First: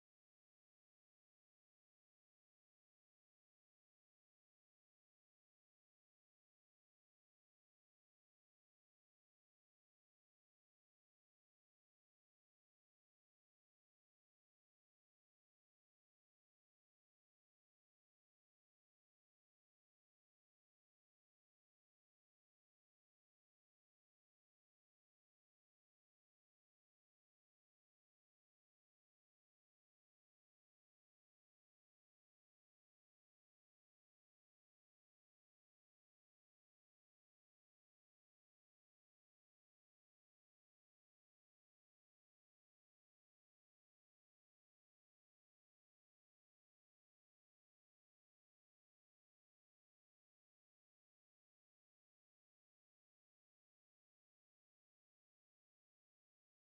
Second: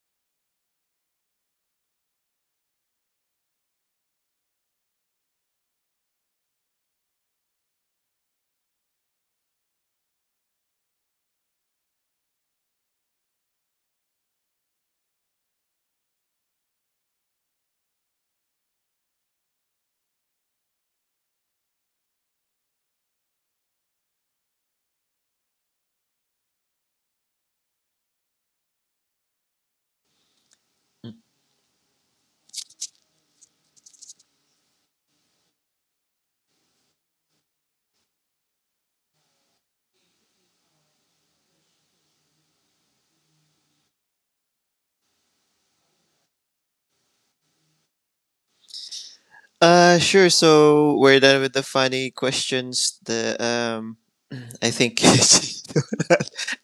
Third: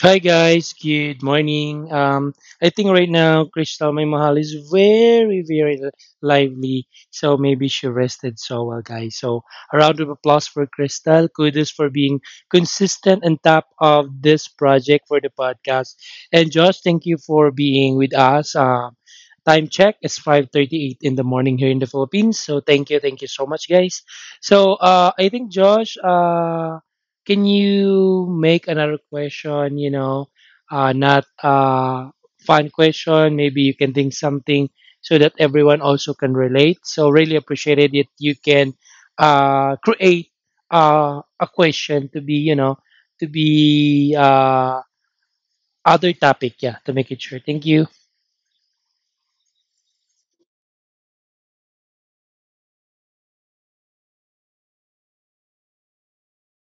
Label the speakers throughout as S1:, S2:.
S1: Hi guys, good morning. I think right now Crystal my mahal is very lively, so maybe she rested so well, guys. So a round of applause for Crystal. Kudos for being consistent and top of this project for the podcast. And Josh, thank you for being with us. Time check is 5:38 in the morning here in the Philippines. So thank you so much, guys. So I think Josh. Can you make another question, you know, not fun question? Maybe you can think something so that everyone also can relate. So really appreciate it if you can create a question to be, you know, to be other topic, yeah, to make it sure. Thank you.
S2: Sure. So we're done with the funny questions. The I think you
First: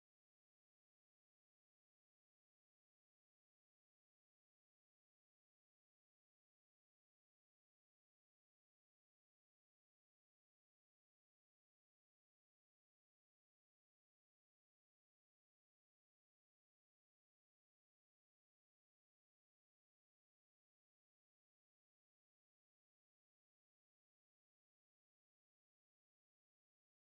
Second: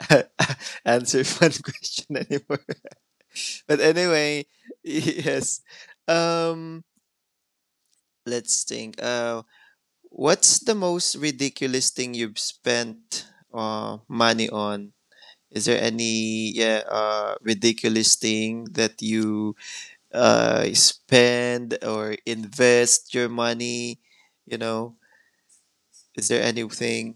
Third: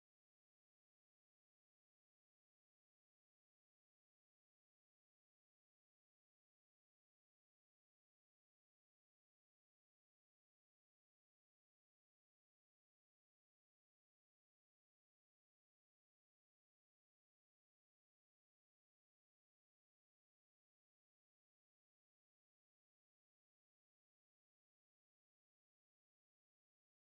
S2: don't answer fun question anymore. But anyway, yes. Um, let's think. What's the most ridiculous thing you've spent money on? Is there any, yeah, ridiculous thing that you spend or invest your money? You know, is there anything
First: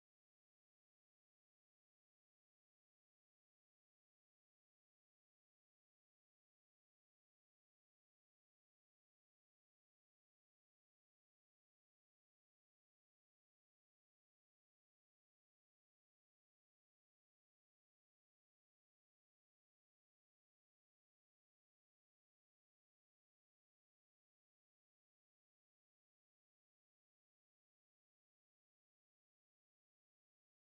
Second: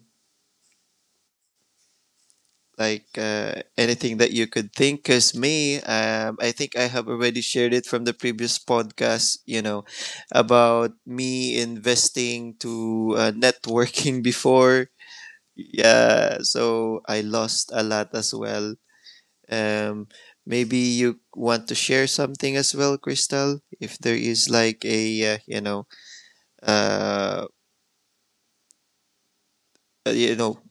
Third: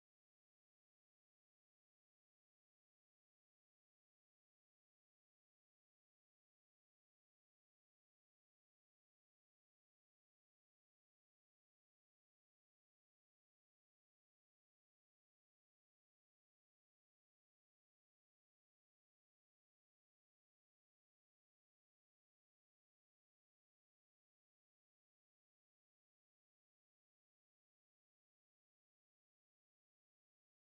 S2: like anything that you could think, because me, I think I have already shared it from the previous podcast, you know, about me investing to networking before. Yeah, so I lost a lot as well. um, Maybe you want to share something as well, Crystal, if there is like a uh, you know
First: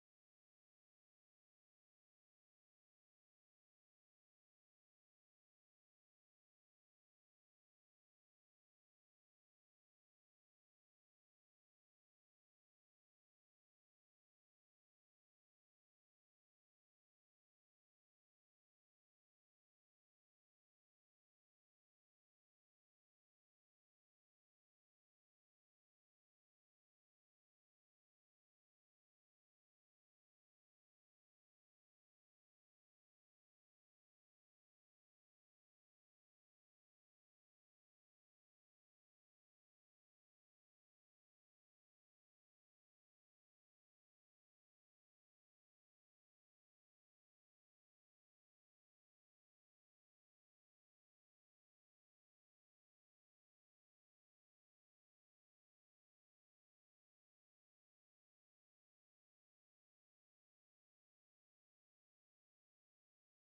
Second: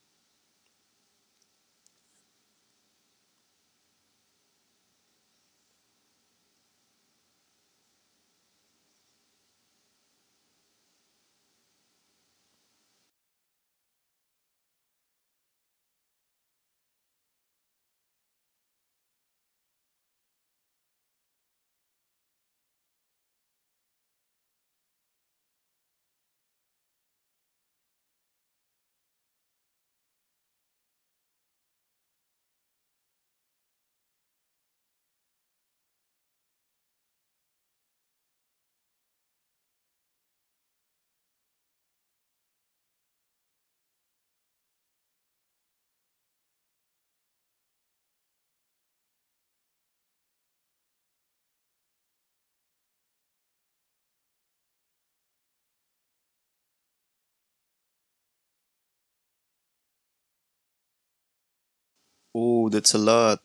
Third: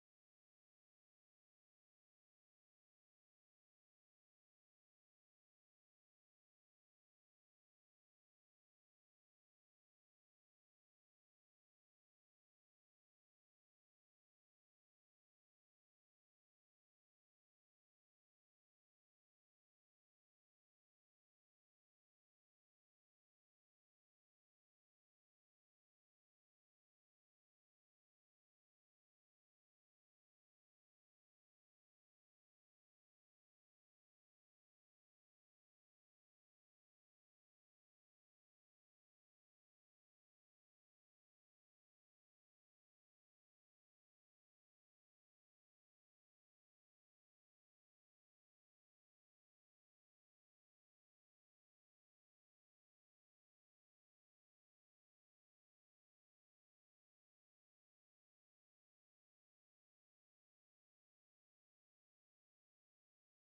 S2: oh, that's a lot.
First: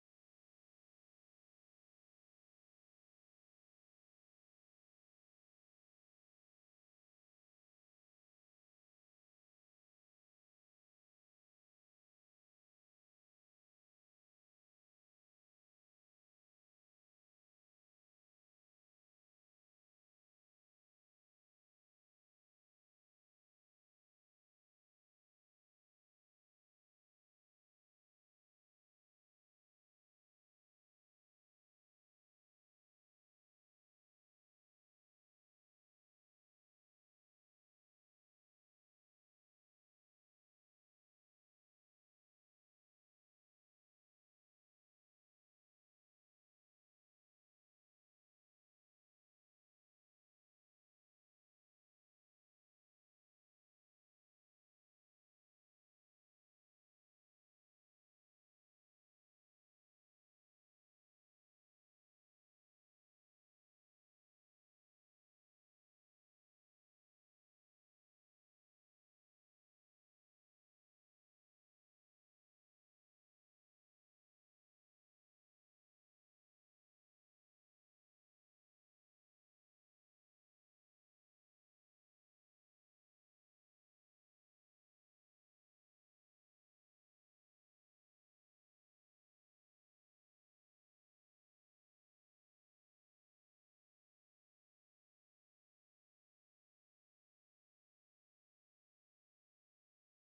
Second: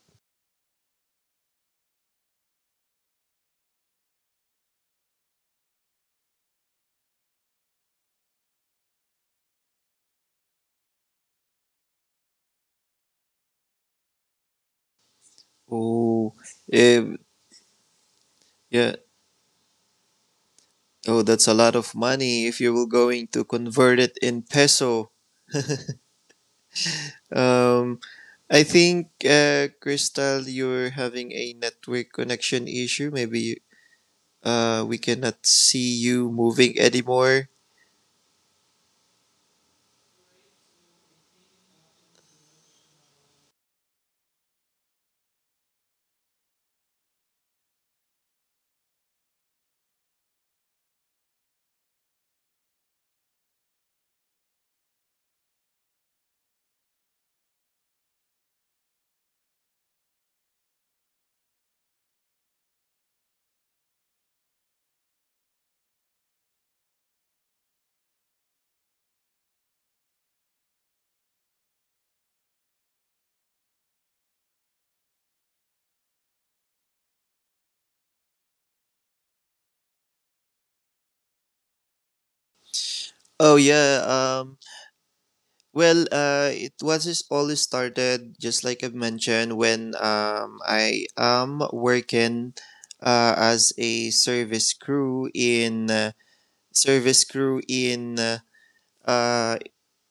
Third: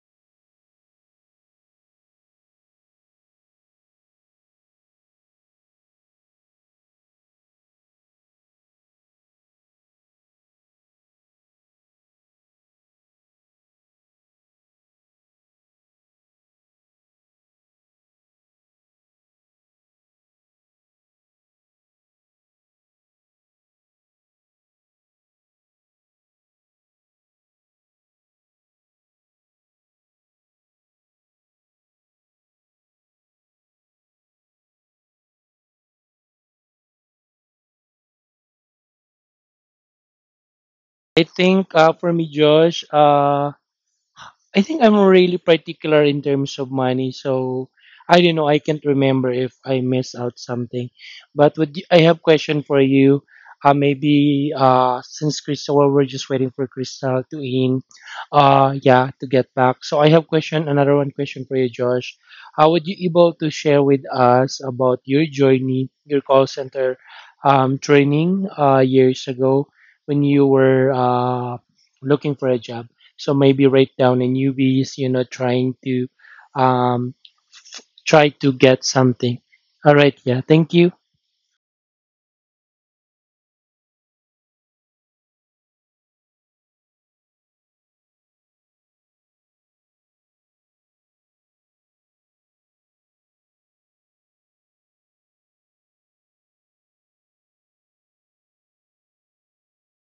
S2: Oh. eh, yeah. Oh, that's a lot of money if you were going to convert it in peso. Um, I think, Crystal, you're having a network connection issue. Maybe we cannot see you moving anymore.
S1: I think for me, Josh, I think I'm really particular in terms of money, so I don't know. I can't remember if I miss out something. But would you, I have question for you? Maybe since Crystal, well, we're just waiting for Crystal to in. Yeah, to get back. So I have question. Another one question for you, Josh. How would you able to share with us about your journey, your call center training years ago when you were looking for a job? So maybe right down a newbies, you know, trying to um, try to get something. All right, yeah, thank you.
S2: Oh, yeah. Well, it was just all started, just like I mentioned, when, I am working as a service crew in service crew in uh, uh,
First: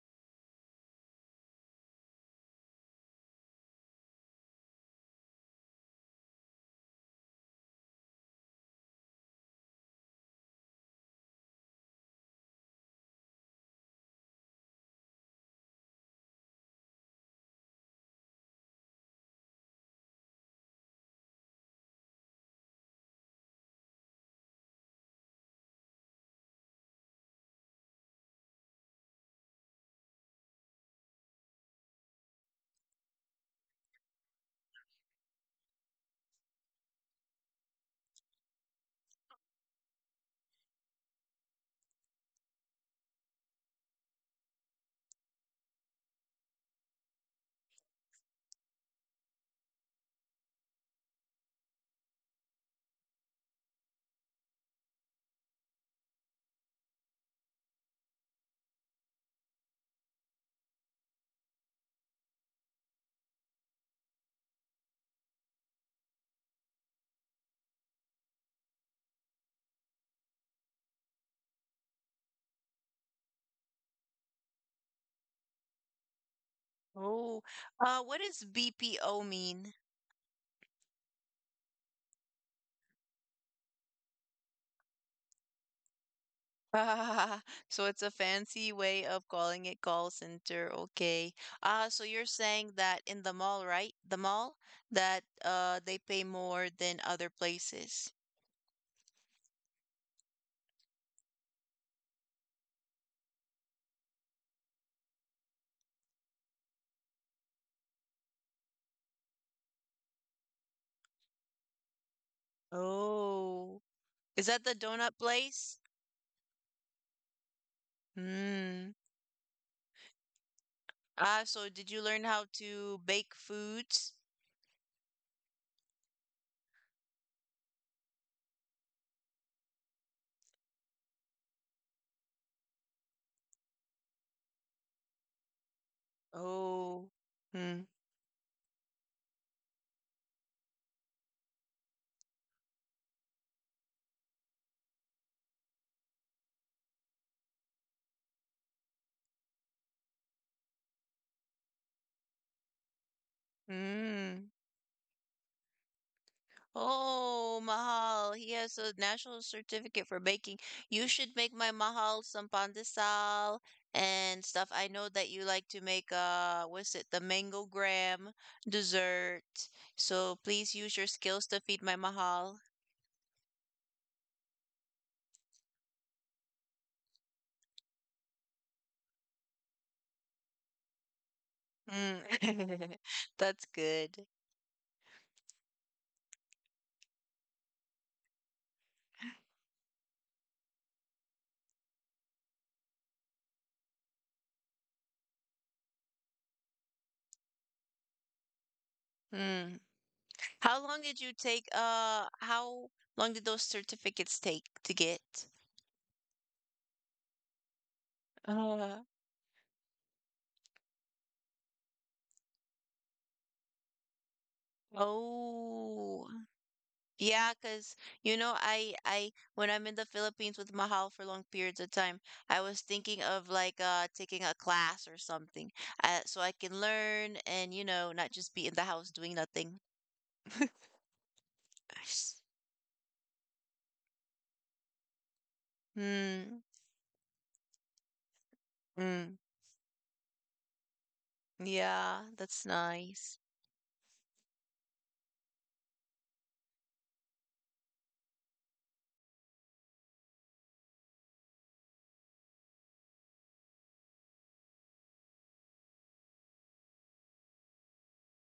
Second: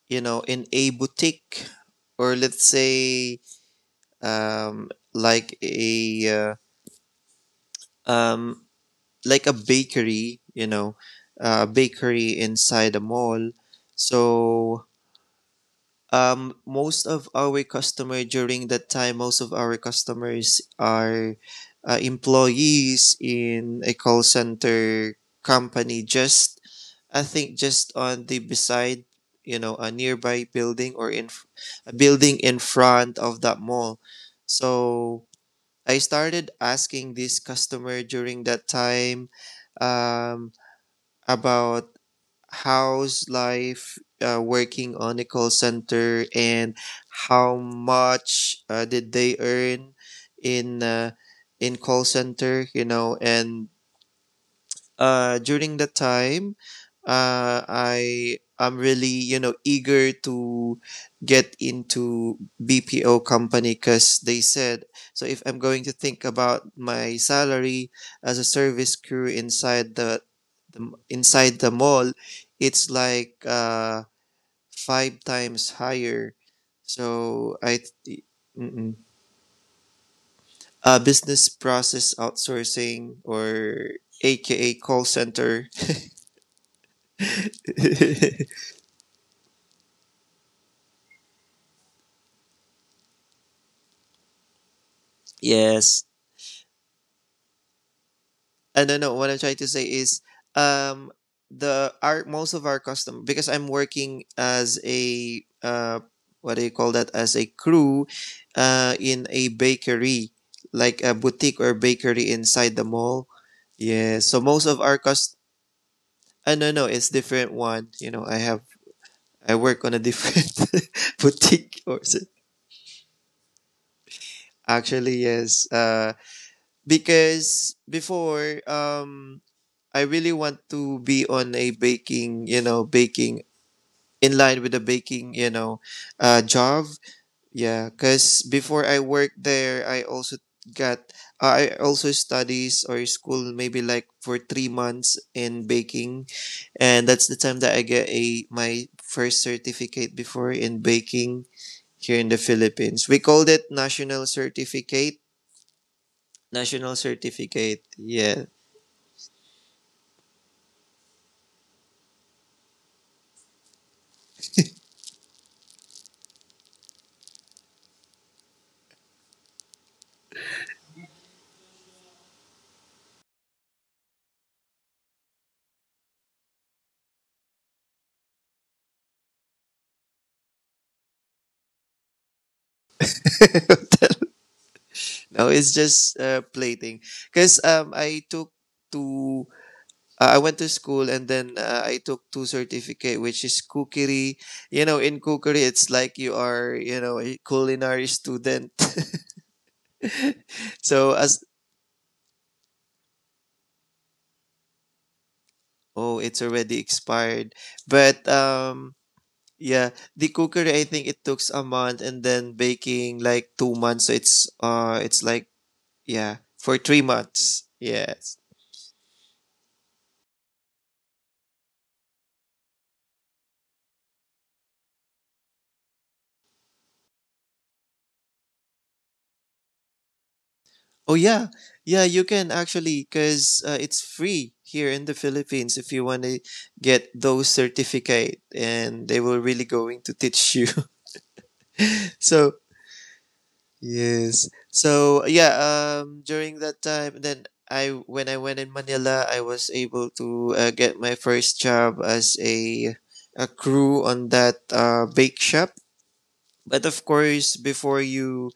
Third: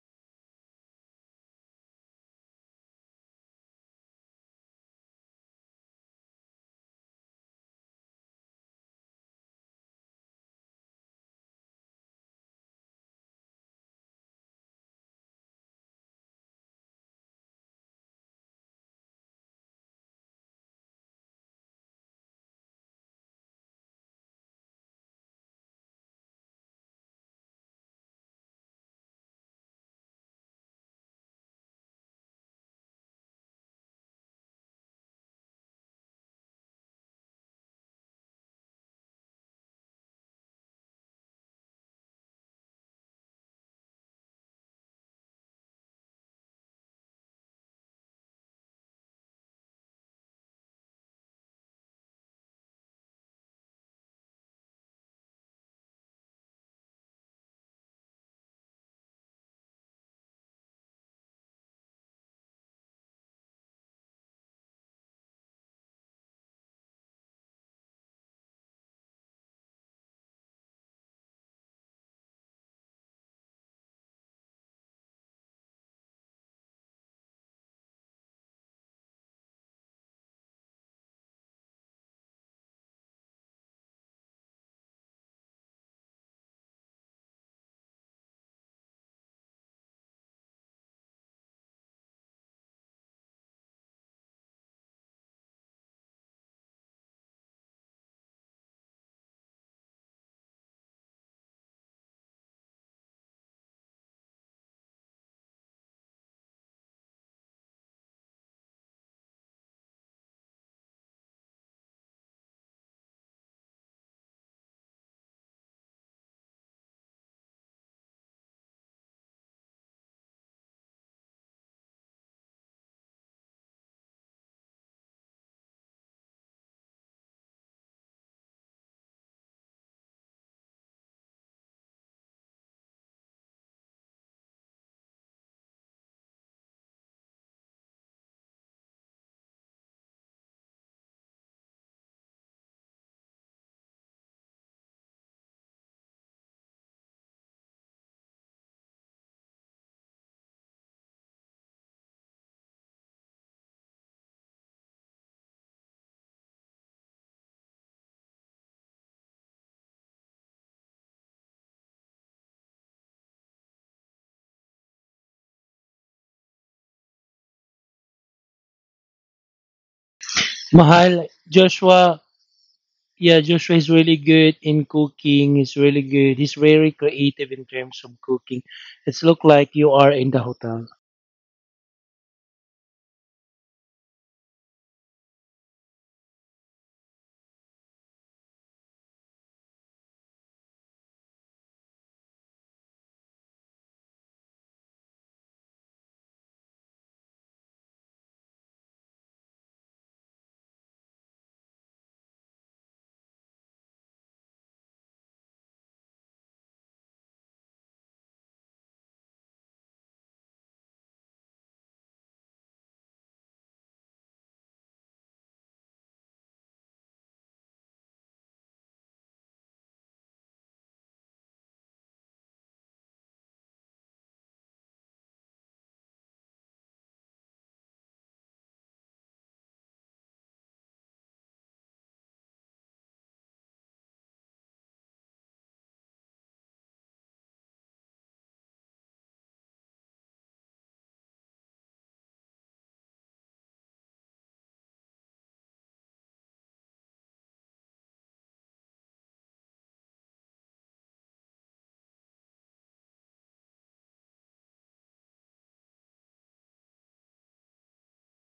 S2: you know, in a boutique, or let's say, um, like a uh, um, like a bakery, you know, a bakery inside a mall. So, most of our customer during that time, most of our customers are employees in a call center company. Just, I think just on the beside, you know, a nearby building or in a building in front of that mall. So I started asking this customer during that time, um, about how's life working on a call center, and how much did they earn in uh, in call center, you know. And during that time, I'm really, you know, eager to get into BPO company, because they said, so if I'm going to think about my salary as a service crew inside the, inside the mall, it's like five times higher.
S3: Oh,
S2: So I,
S3: what does
S2: mm-mm.
S3: BPO mean?
S2: Business process outsourcing, or AKA call center.
S3: So it's a fancy way of calling it call center. Okay. So you're saying that in the mall, right? The mall that they
S2: Yes.
S3: pay more than other places.
S2: And no, no, what I'm trying to say is, um, the our most of our custom, because I'm working as a what do you call that, as a crew, in a bakery, like a boutique or bakery inside the mall.
S3: Oh,
S2: Yeah, so
S3: is
S2: most
S3: that the
S2: of our
S3: donut
S2: cust,
S3: place?
S2: no, no, it's different one. You know, I have,
S3: Hmm.
S2: I work on a different
S3: Ah, so
S2: boutique
S3: did
S2: or
S3: you learn how to bake foods?
S2: actually, yes, because before, I really want to be on a baking, you know, baking, in line with the baking, you know, job.
S3: Oh.
S2: Yeah,
S3: Hmm.
S2: because before I worked there, I also got, I also studies or school maybe like for 3 months in baking, and that's the time that I get a my first certificate before in baking here in the Philippines. We called it national
S3: Hmm.
S2: certificate. National
S3: Oh,
S2: certificate.
S3: Mahal.
S2: Yeah.
S3: He has a national certificate for baking. You should make my Mahal some pandesal and stuff. I know that you like to make what's it, the mango graham dessert. So please use your
S1: Mahal,
S3: skills to feed my
S1: Joshua,
S3: Mahal.
S1: yeah, Joshua is really good in cooking. He's really good. He's very creative in terms of cooking. It's look like you are in the hotel.
S3: Mm. That's good.
S2: No, it's just plating. Because I took two, I went to school, and then I took two certificate, which is cookery. You know, in cookery, it's like you are, you know, a culinary student.
S3: Mm. How long
S2: So
S3: did you
S2: as,
S3: take uh how long did those certificates take to get?
S2: oh, it's already expired. But
S3: Uh,
S2: yeah, the cookery, I think it took a month, and then baking like 2 months. So it's like,
S3: oh.
S2: yeah, for three
S3: Yeah,
S2: months.
S3: because
S2: Yes.
S3: you know, I when I'm in the Philippines with Mahal for long periods of time, I was thinking of like taking a class or something, so I can learn and you know not just be in the house doing nothing.
S2: Oh yeah, yeah, you can actually, because it's free here in the Philippines if you want to
S3: Hmm.
S2: get those certificate, and they will
S3: Mm,
S2: really going to teach you.
S3: yeah,
S2: So
S3: that's nice.
S2: yes, so yeah, during that time, then I, when I went in Manila, I was able to get my first job as a crew on that bake shop, but of course, before you,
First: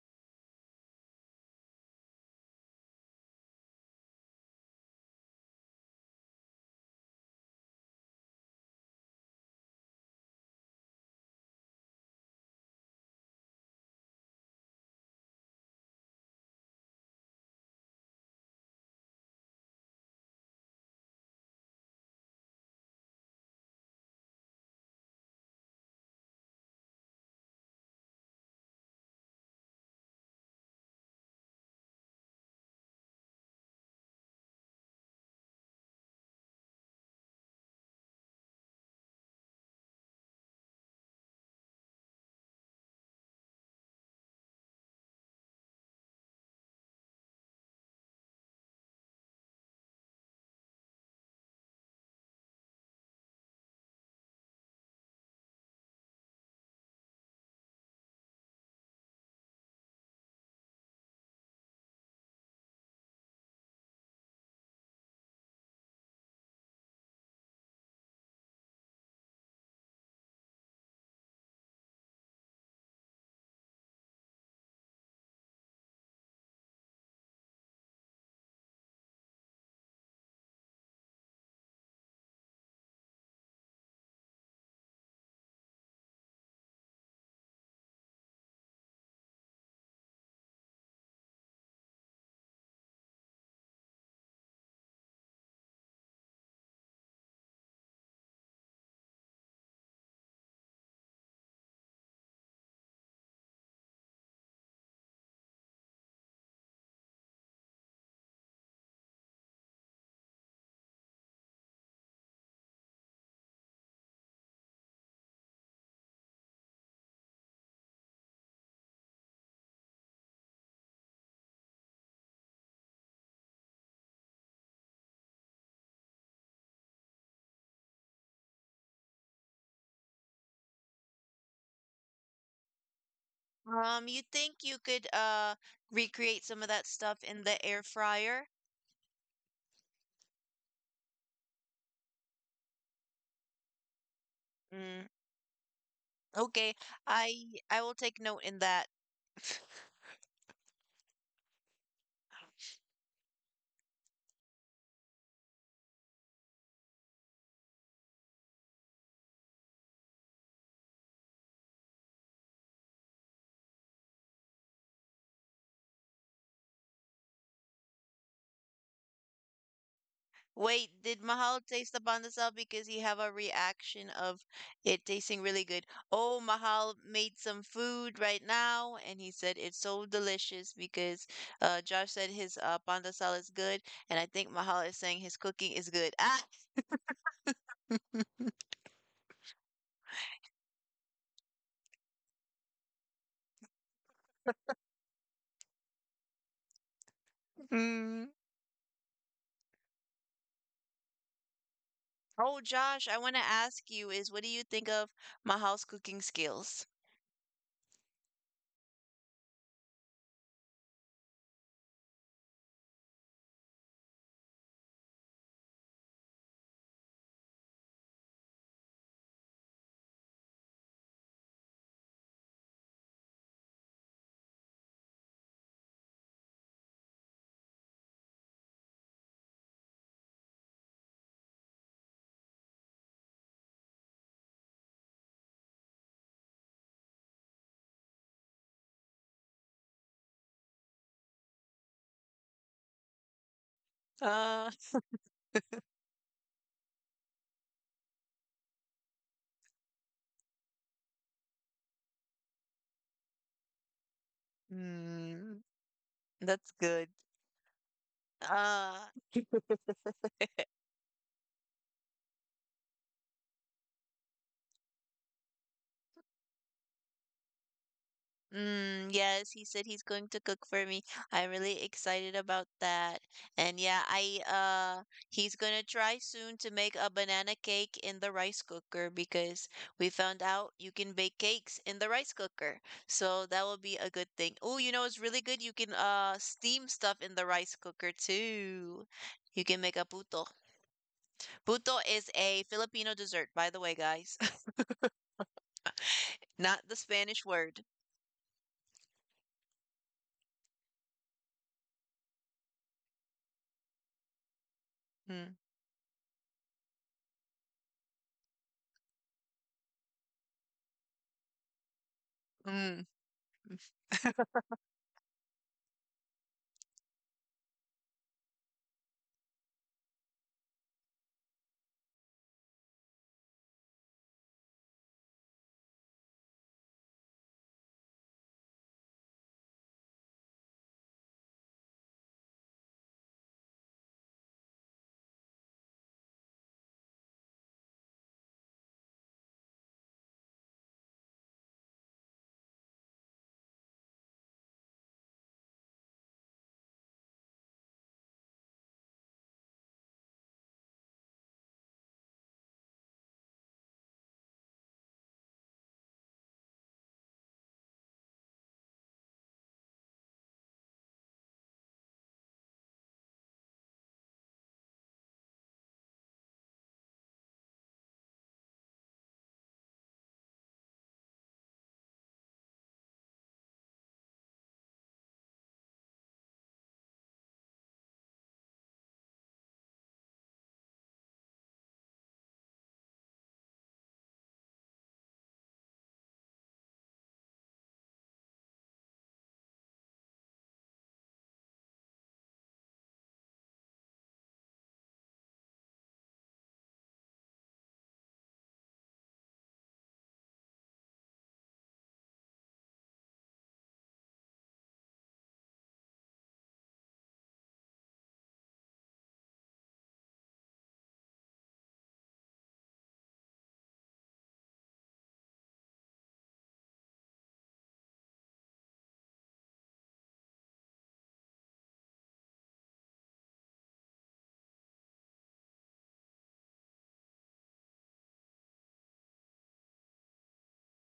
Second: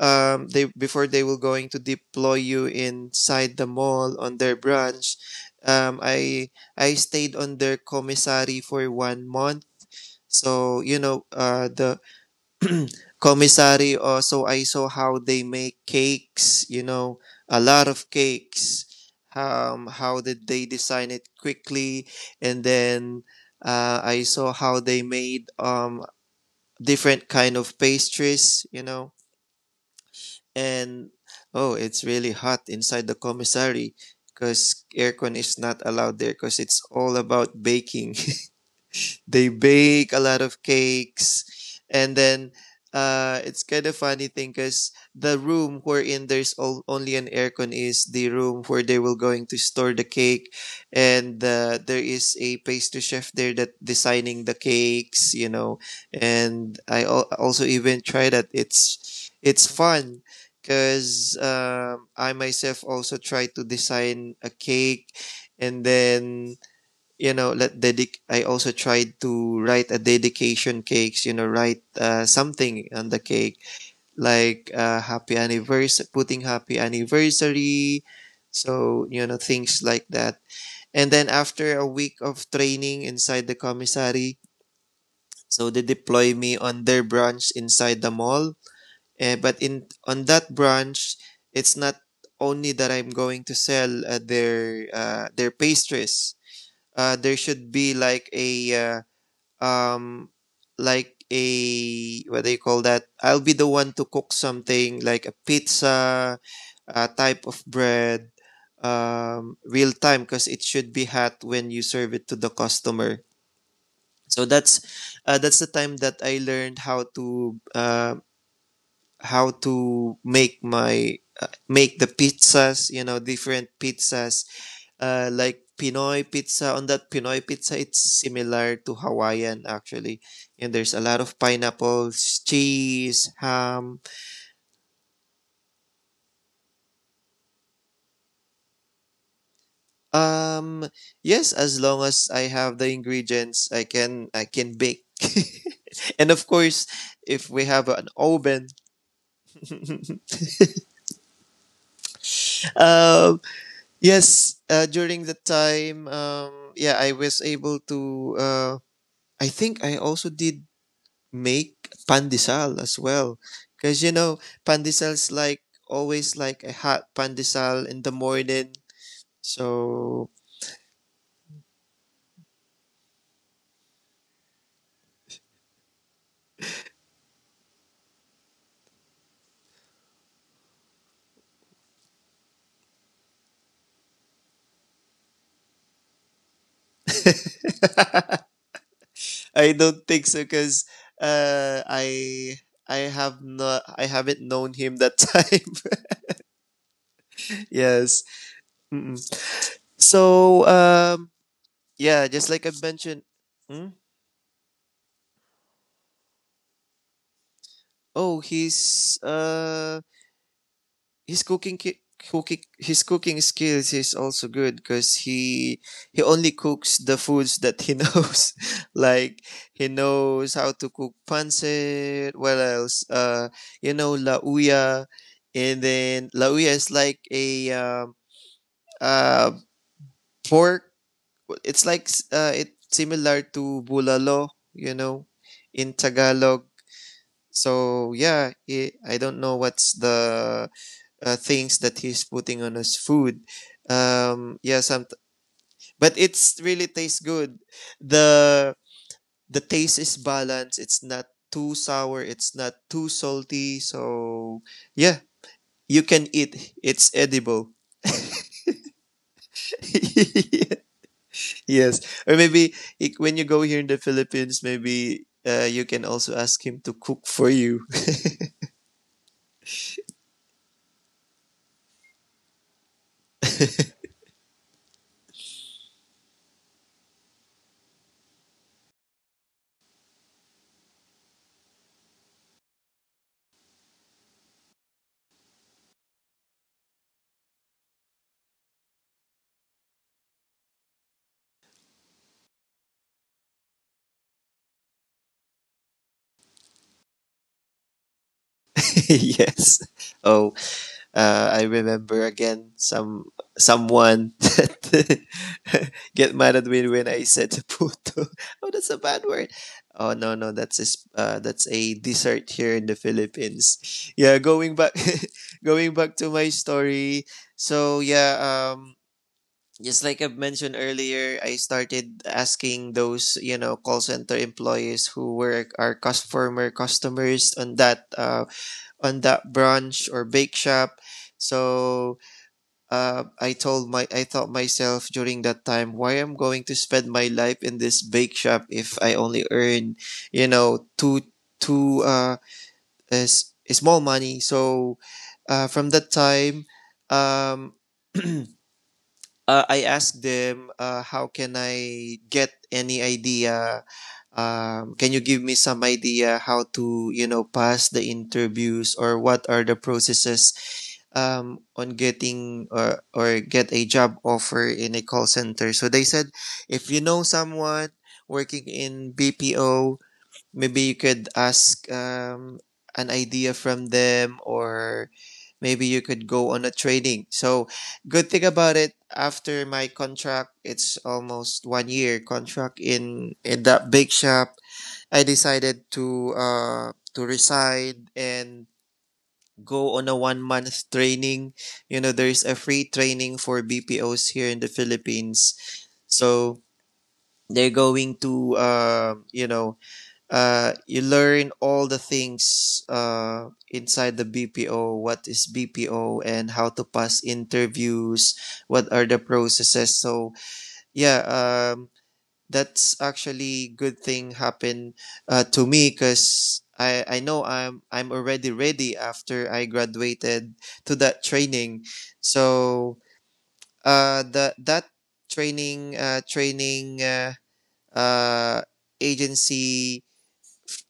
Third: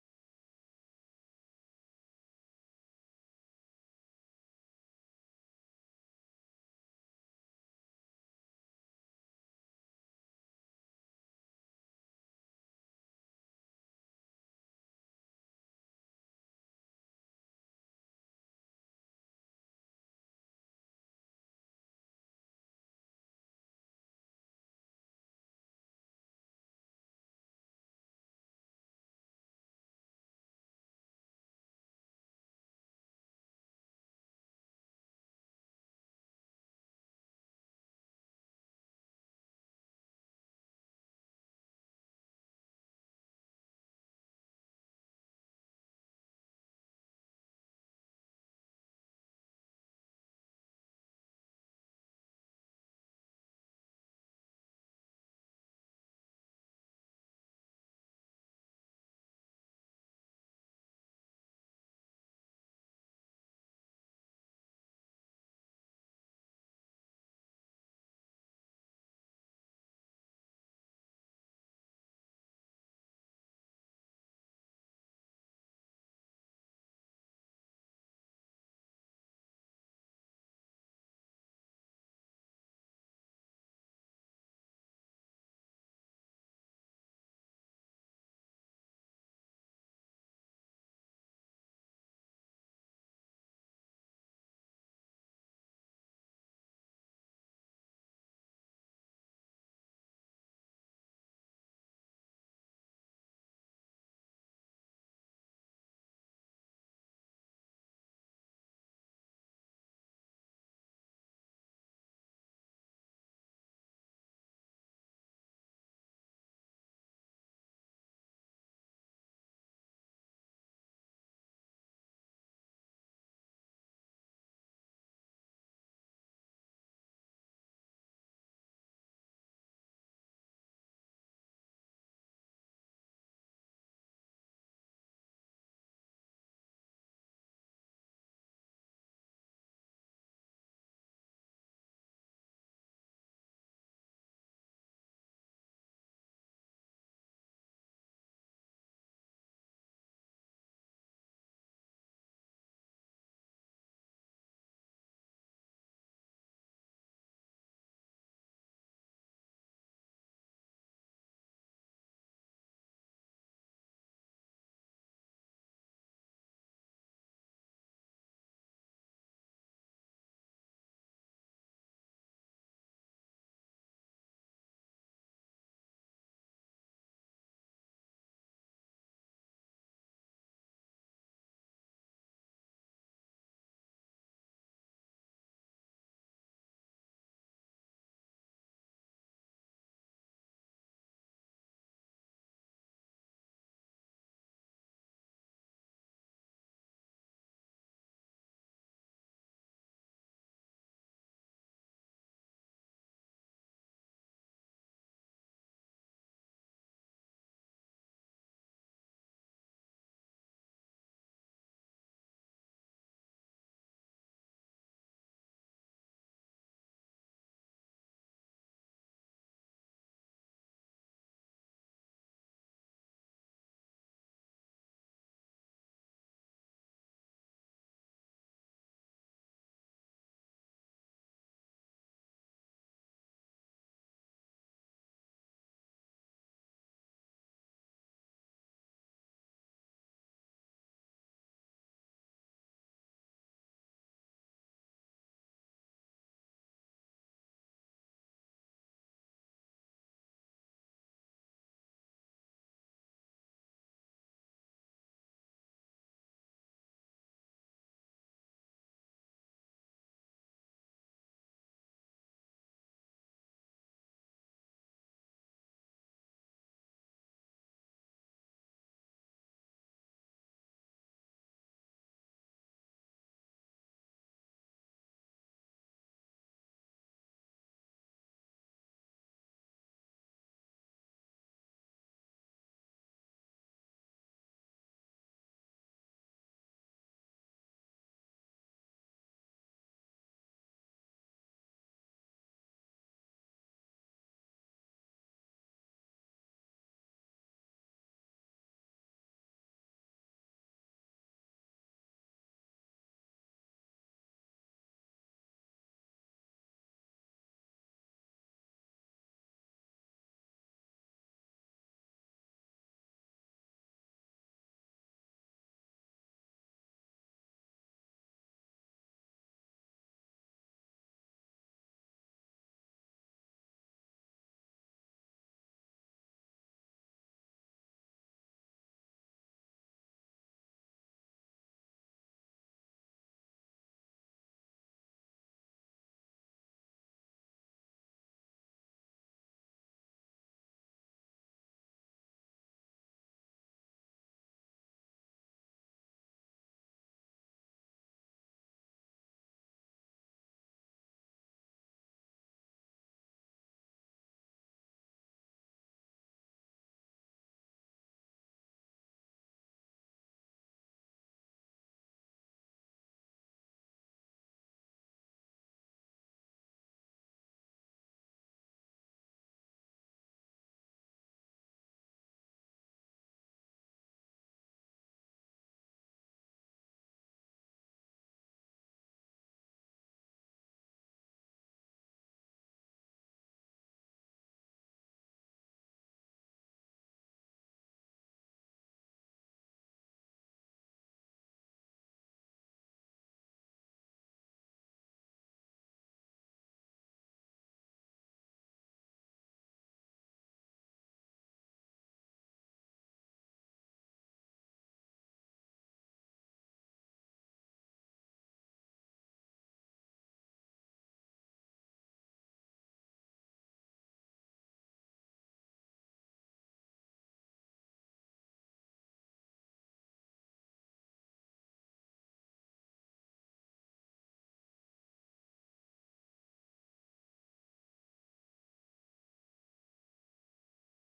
S2: they before they will going to deploy you inside the mall on their branch, um i I stayed on their commissary for 1 month. So you know, the commissary also, I saw how they make cakes, you know, a lot of cakes. How did they design it quickly, and then I saw how they made different kind of pastries, you know. And oh, it's really hot inside the commissary because aircon is not allowed there, because it's all about baking. They bake a lot of cakes. And then it's kind of funny thing, because the room wherein there's all, only an aircon is the room where they will going to store the cake. And there is a pastry chef there that designing the cakes, you know. And I also even tried that. It's fun, because I myself also try to design a cake, and then you know, let dedic I also tried to write a dedication cakes, you know, write something on the cake, like happy anniversary, putting happy anniversary. So you know, things like that. And then after a week of training inside the commissary, so they deploy me on their branch inside the mall. Eh, but in on that branch, it's not only that I'm going to sell their pastries. There should be uh, um like a what do you call that, I'll be the one to cook something like a pizza, a type of bread. Real time, because it should be hot when you serve it to the customer. So that's the time that I learned how to make my make the pizzas, you know, different pizzas. Like Pinoy pizza. On that Pinoy pizza, it's similar to Hawaiian actually, and there's a lot of pineapples, cheese, ham.
S3: You think you could recreate some of that stuff in the air fryer?
S2: Um, yes, as long as I have the ingredients, I can
S3: Mm,
S2: bake. And of
S3: okay,
S2: course,
S3: I
S2: if we
S3: I will
S2: have an
S3: take note in
S2: oven.
S3: that.
S2: um, yes, during the time, yeah, I was able to. I think I also did make pandesal as well. Because, you know, pandesal's like always like a hot pandesal in the morning. So,
S3: Wait, did Mahal taste the pandesal because he have a reaction of it tasting really good? Oh, Mahal made some food right now, and he said it's so delicious because Josh said his pandesal is good, and I think Mahal is saying his cooking is good. Ah,
S2: I don't think so, because I. I have not. I haven't known him that time.
S3: mm.
S2: Yes. Mm-mm. So yeah, just
S3: Oh,
S2: like I
S3: Josh, I
S2: mentioned.
S3: want to ask
S2: Hmm?
S3: you is what do you think of Mahal's cooking skills?
S2: Oh, he's his cooking, his cooking skills is also good, because he only cooks the foods that he knows like he knows how to cook pancit, what else, you know, lauya. And then lauya is like a uh pork. It's like it's similar to bulalo, you know, in tagalog. So yeah, I don't know what's the things that he's putting on his food.
S3: Uh,
S2: Yeah, some, but it's really tastes good. the The taste is balanced. It's not too sour. It's not too salty. So yeah,
S3: mm,
S2: you can
S3: that's
S2: eat.
S3: good.
S2: It's edible.
S3: Uh,
S2: Yes, or maybe when you go here in the Philippines, maybe. You can also ask him to cook for you.
S3: Mm, yes, he said he's going to cook for me. I'm really excited about that. And yeah, I he's gonna try soon to make a banana cake in the rice cooker because we found out you can bake cakes in the rice cooker. So that will be a good thing. Oh, you know it's really good. You can steam stuff in the rice cooker too. You can make a puto. Puto is a Filipino dessert, by the way, guys. Not the Spanish word.
S2: Yes. Oh, I remember again, someone that
S3: Mm.
S2: get mad at me when I said puto. Oh, that's a bad word. Oh no, no, that's a, that's a dessert here in the
S3: Mm.
S2: Philippines. Yeah, going back, going back to my story. So yeah, just like I've mentioned earlier, I started asking those, you know, call center employees who were our customers on that brunch or bake shop. So I told my I thought myself during that time, why I'm going to spend my life in this bake shop if I only earn, you know, two, two uh is small money. So from that time, um I asked them, how can I get any idea, can you give me some idea how to, you know, pass the interviews, or what are the processes on getting, or get a job offer in a call center. So they said, if you know someone working in BPO, maybe you could ask, an idea from them, or maybe you could go on a training. So good thing about it, after my contract, it's almost 1 year contract in that big shop. I decided to resign and go on a 1 month training. You know, there's a free training for BPOs here in the Philippines. So they're going to, you know, you learn all the things inside the BPO, what is BPO and how to pass interviews, what are the processes. So, yeah, um, that's actually good thing happen to me because I know I'm already ready after I graduated to that training. So the that training uh, agency,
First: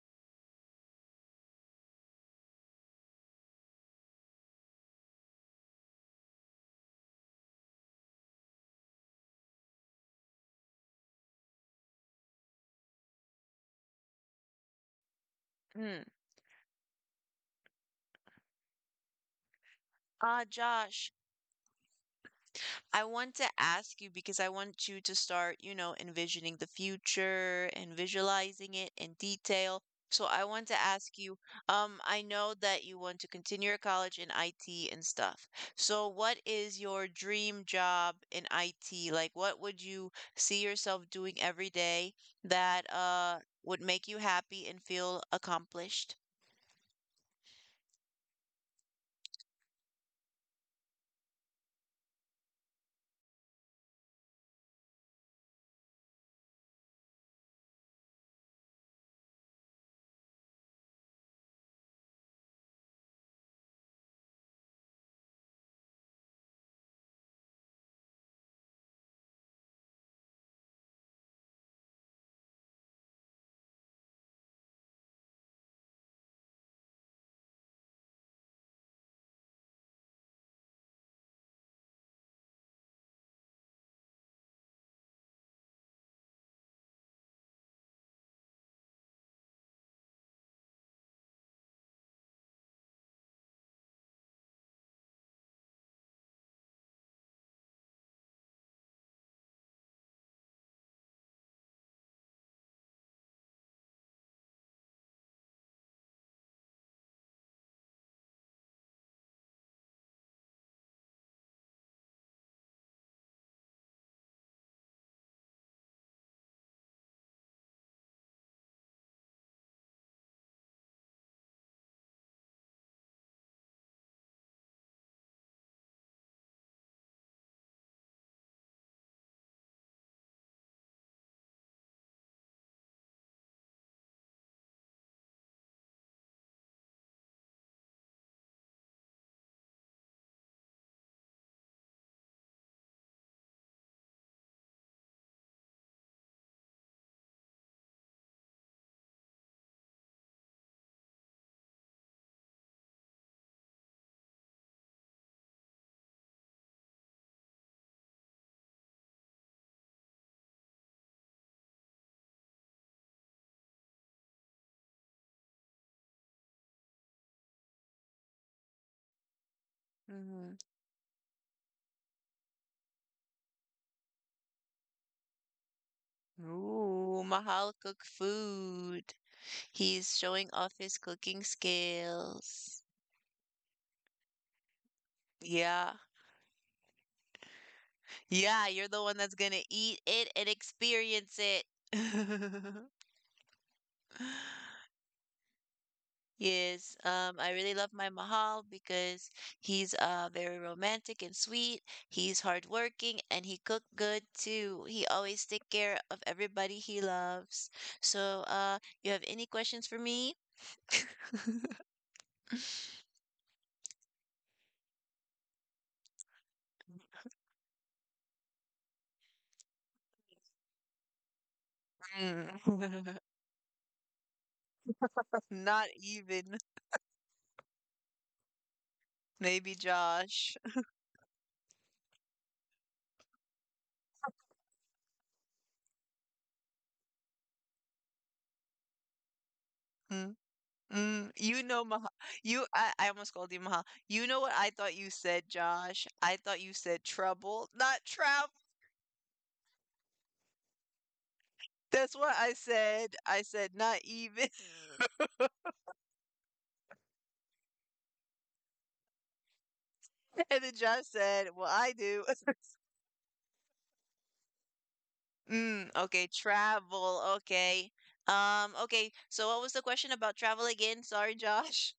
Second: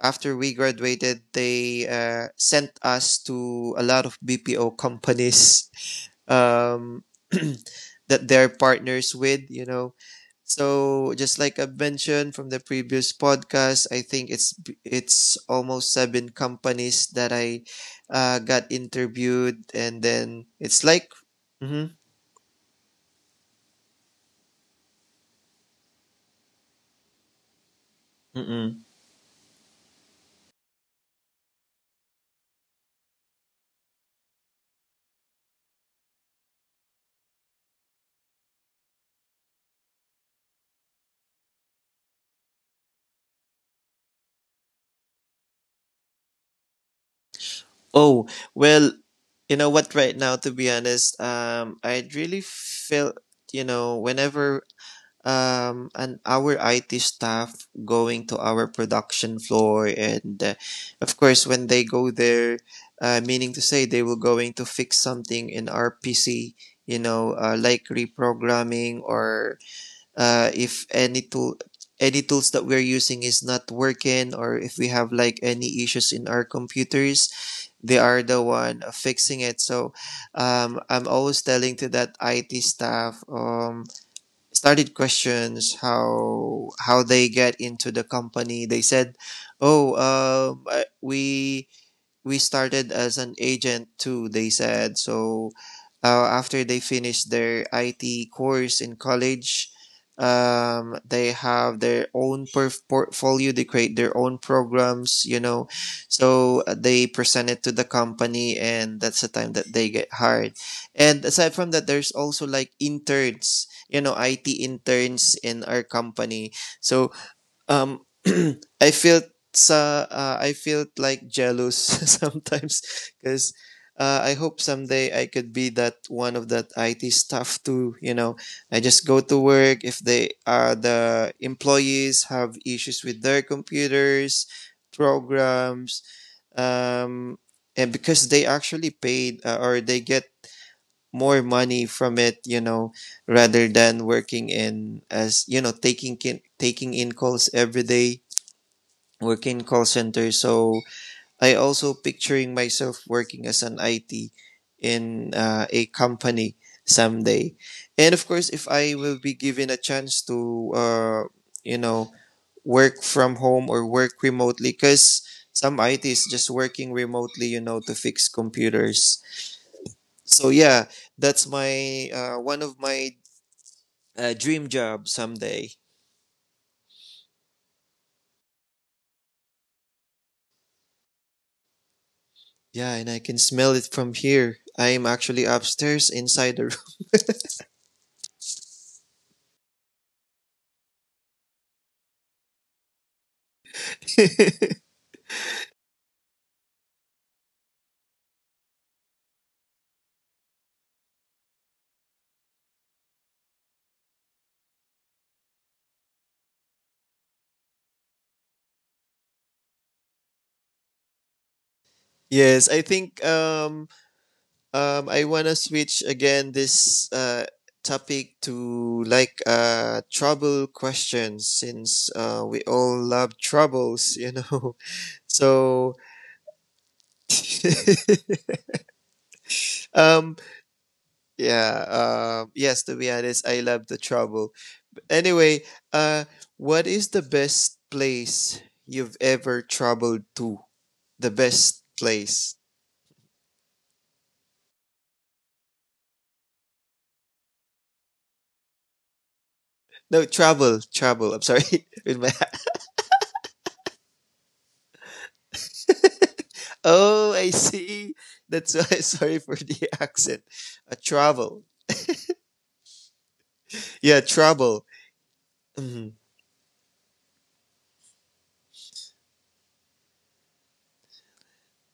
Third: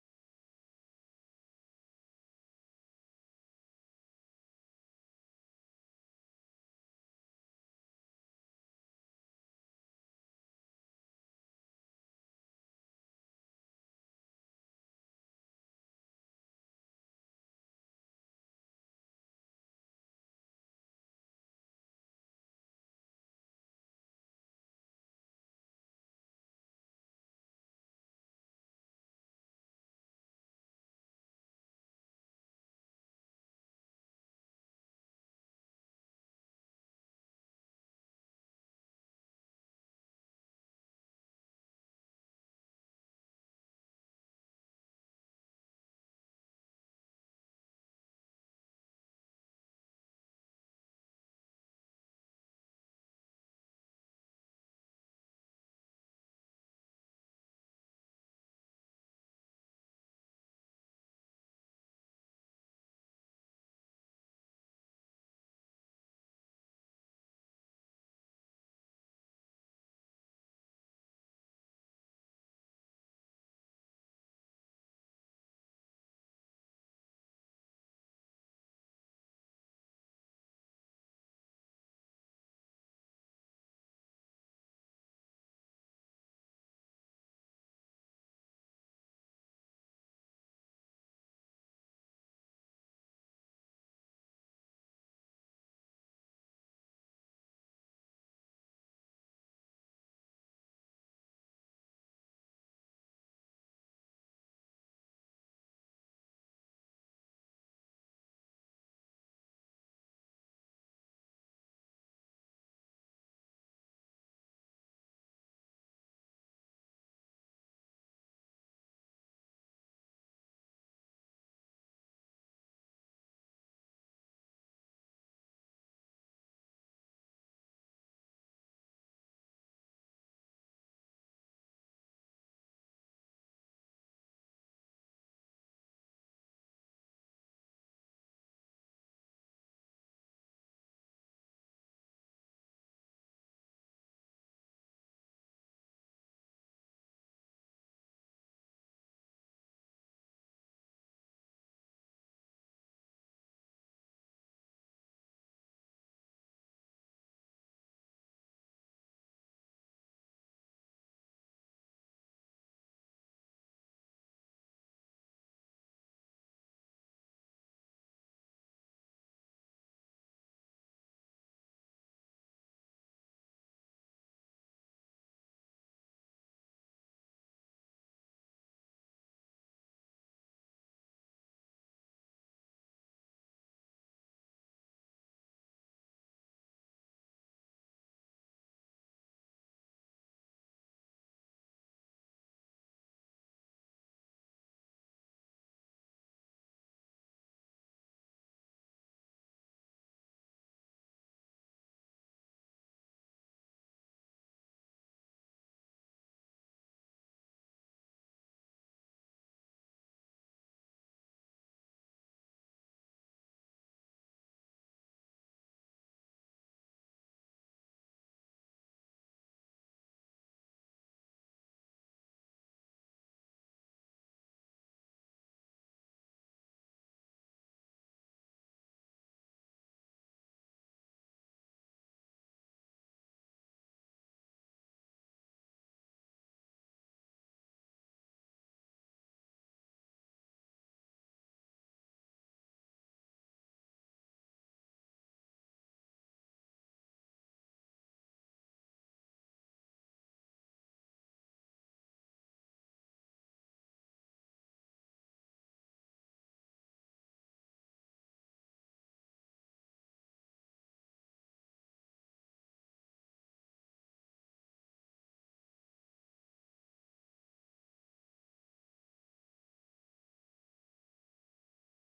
S2: after we graduated, they sent us to a lot of BPO companies, um, that they're partners with, you know. So just like I've mentioned from the previous podcast, I think it's almost
S3: Mm.
S2: seven companies that I got interviewed, and
S3: Ah,
S2: then it's like,
S3: Josh.
S2: mm-hmm,
S3: I want to ask you because I want you to start, you know, envisioning the future and
S2: mm-mm.
S3: visualizing it in detail. So I want to ask you, I know that you want to continue your college in IT and stuff. So what is your dream job in IT? Like what would you see yourself doing every day that would make you happy and feel accomplished?
S2: Oh, well, you know what? Right now, to be honest, I really feel whenever and our IT staff going to our production floor and, of course when they go there, meaning to say they will going to fix something in our PC, like reprogramming or, if any tool, any tools that we're using is not working, or if we have like any issues in our computers, they are the one fixing it. So I'm always telling to that IT staff, started questions how they get into the company. They said, oh we started as an agent too, they said. So after they finish their IT course in college, they have their own portfolio, they create their own programs, you know. So they present it to the company, and that's the time that they get hired. And aside from that, there's also like interns, you know, IT interns in our company. So, um, I felt sa I felt like jealous sometimes because I hope someday I could be that one of that IT staff too. You know, I just go to work if they are the employees have issues with their computers, programs, um, and because they actually paid, or they get more money from it, you know, rather than working in, as you know, taking in calls every day, work in call center. So I also picturing myself working as an IT in a company someday. And of course, if I will be given a chance to, you know, work from home or work remotely, because some IT is just working remotely, you know, to fix computers. So
S3: Mm-hmm.
S2: yeah, that's my one of my dream job someday.
S3: Ooh, Mahal cook food. He's showing off his cooking skills.
S2: Yeah, and I can smell it from here. I am actually
S3: Yeah.
S2: upstairs inside the room.
S3: Yeah, you're the one that's gonna eat it and experience it. Yes, I really love my Mahal because he's very romantic and sweet. He's hardworking and he cooked good too. He always take care of everybody he loves. So, you have any questions for me?
S2: Yes, I think I wanna switch again this topic to like trouble questions, since we
S3: Mm.
S2: all love troubles, you know.
S3: Not
S2: So
S3: even. Maybe
S2: um
S3: Josh.
S2: yeah, yes, to be honest, I love the trouble. Anyway, uh what is the best place you've ever traveled to?
S3: Mm,
S2: The
S3: you know,
S2: best
S3: Maha,
S2: place.
S3: I almost called you Maha. You know what I thought you said, Josh? I thought you said trouble, not travel.
S2: No, travel, travel. I'm sorry
S3: That's
S2: with my
S3: what I said. I said not even.
S2: Oh, I see. That's why. Sorry for the accent.
S3: And then
S2: A
S3: Josh said,
S2: travel.
S3: "Well, I do."
S2: Yeah, travel.
S3: Mm,
S2: Mhm.
S3: okay, travel. Okay. Okay. So what was the question about travel again? Sorry, Josh.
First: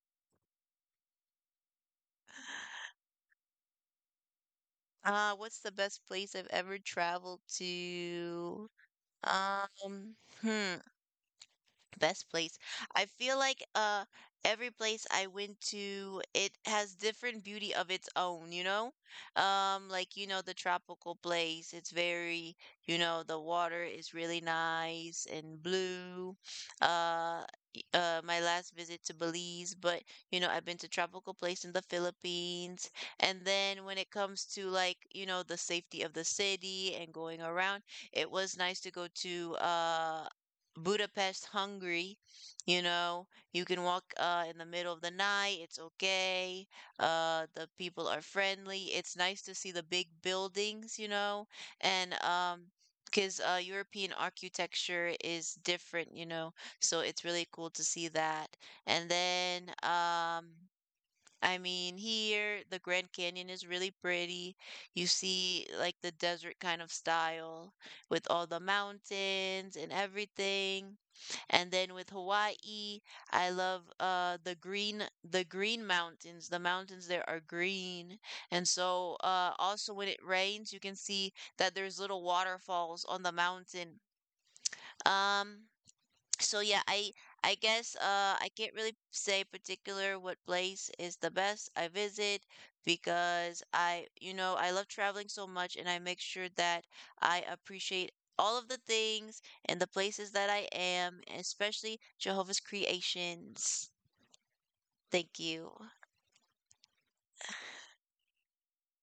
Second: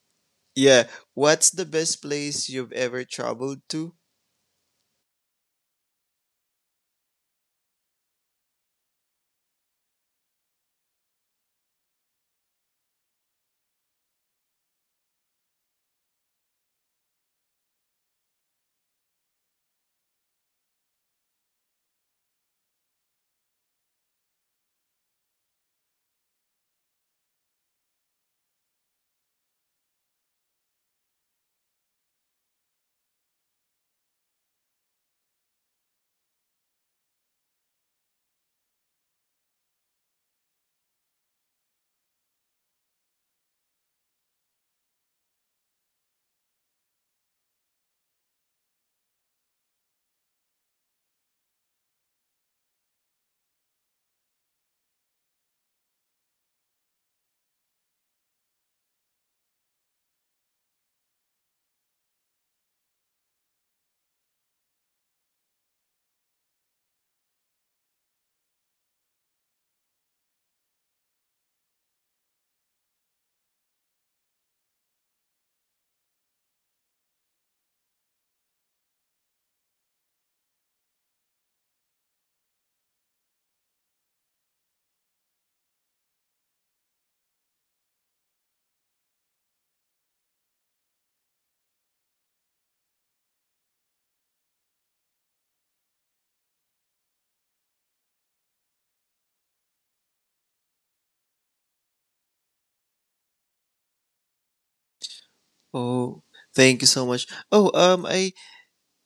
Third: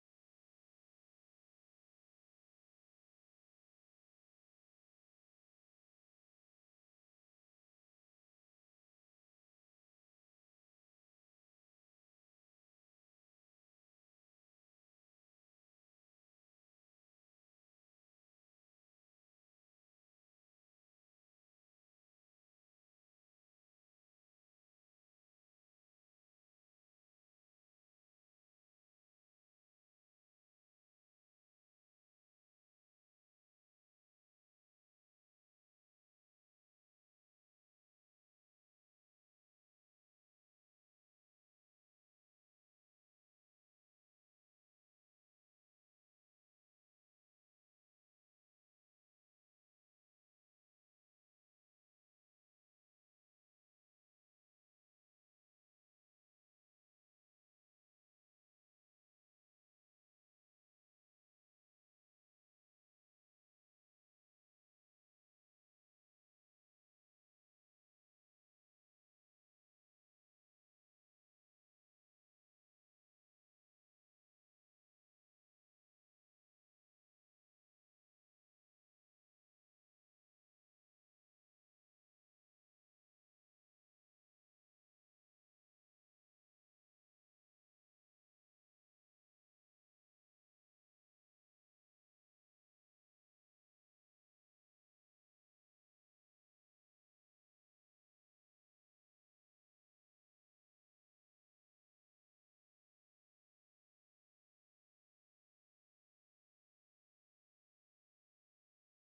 S2: Yeah. What's the best place you've ever traveled to?
S3: What's the best place I've ever traveled to? Um, hmm. Best place. I feel like every place I went to, it has different beauty of its own, you know? Like you know the tropical place, it's very, you know, the water is really nice and blue. Uh my last visit to Belize, but you know, I've been to tropical place in the Philippines. And then when it comes to like, you know, the safety of the city and going around, it was nice to go to Budapest, Hungary. You know, you can walk in the middle of the night. It's okay. The people are friendly. It's nice to see the big buildings, you know, and because European architecture is different, you know, so it's really cool to see that. And then, I mean, here the Grand Canyon is really pretty. You see like the desert kind of style with all the mountains and everything. And then with Hawaii, I love the green mountains. The mountains there are green. And so also when it rains, you can see that there's little waterfalls on the mountain. Um so yeah, I guess I can't really say particular what place is the best I visit, because I, you know, I love traveling so much, and I make sure that I appreciate all of the things and the places that I am, especially Jehovah's creations. Thank you.
S2: Oh, thank you so much. Oh, I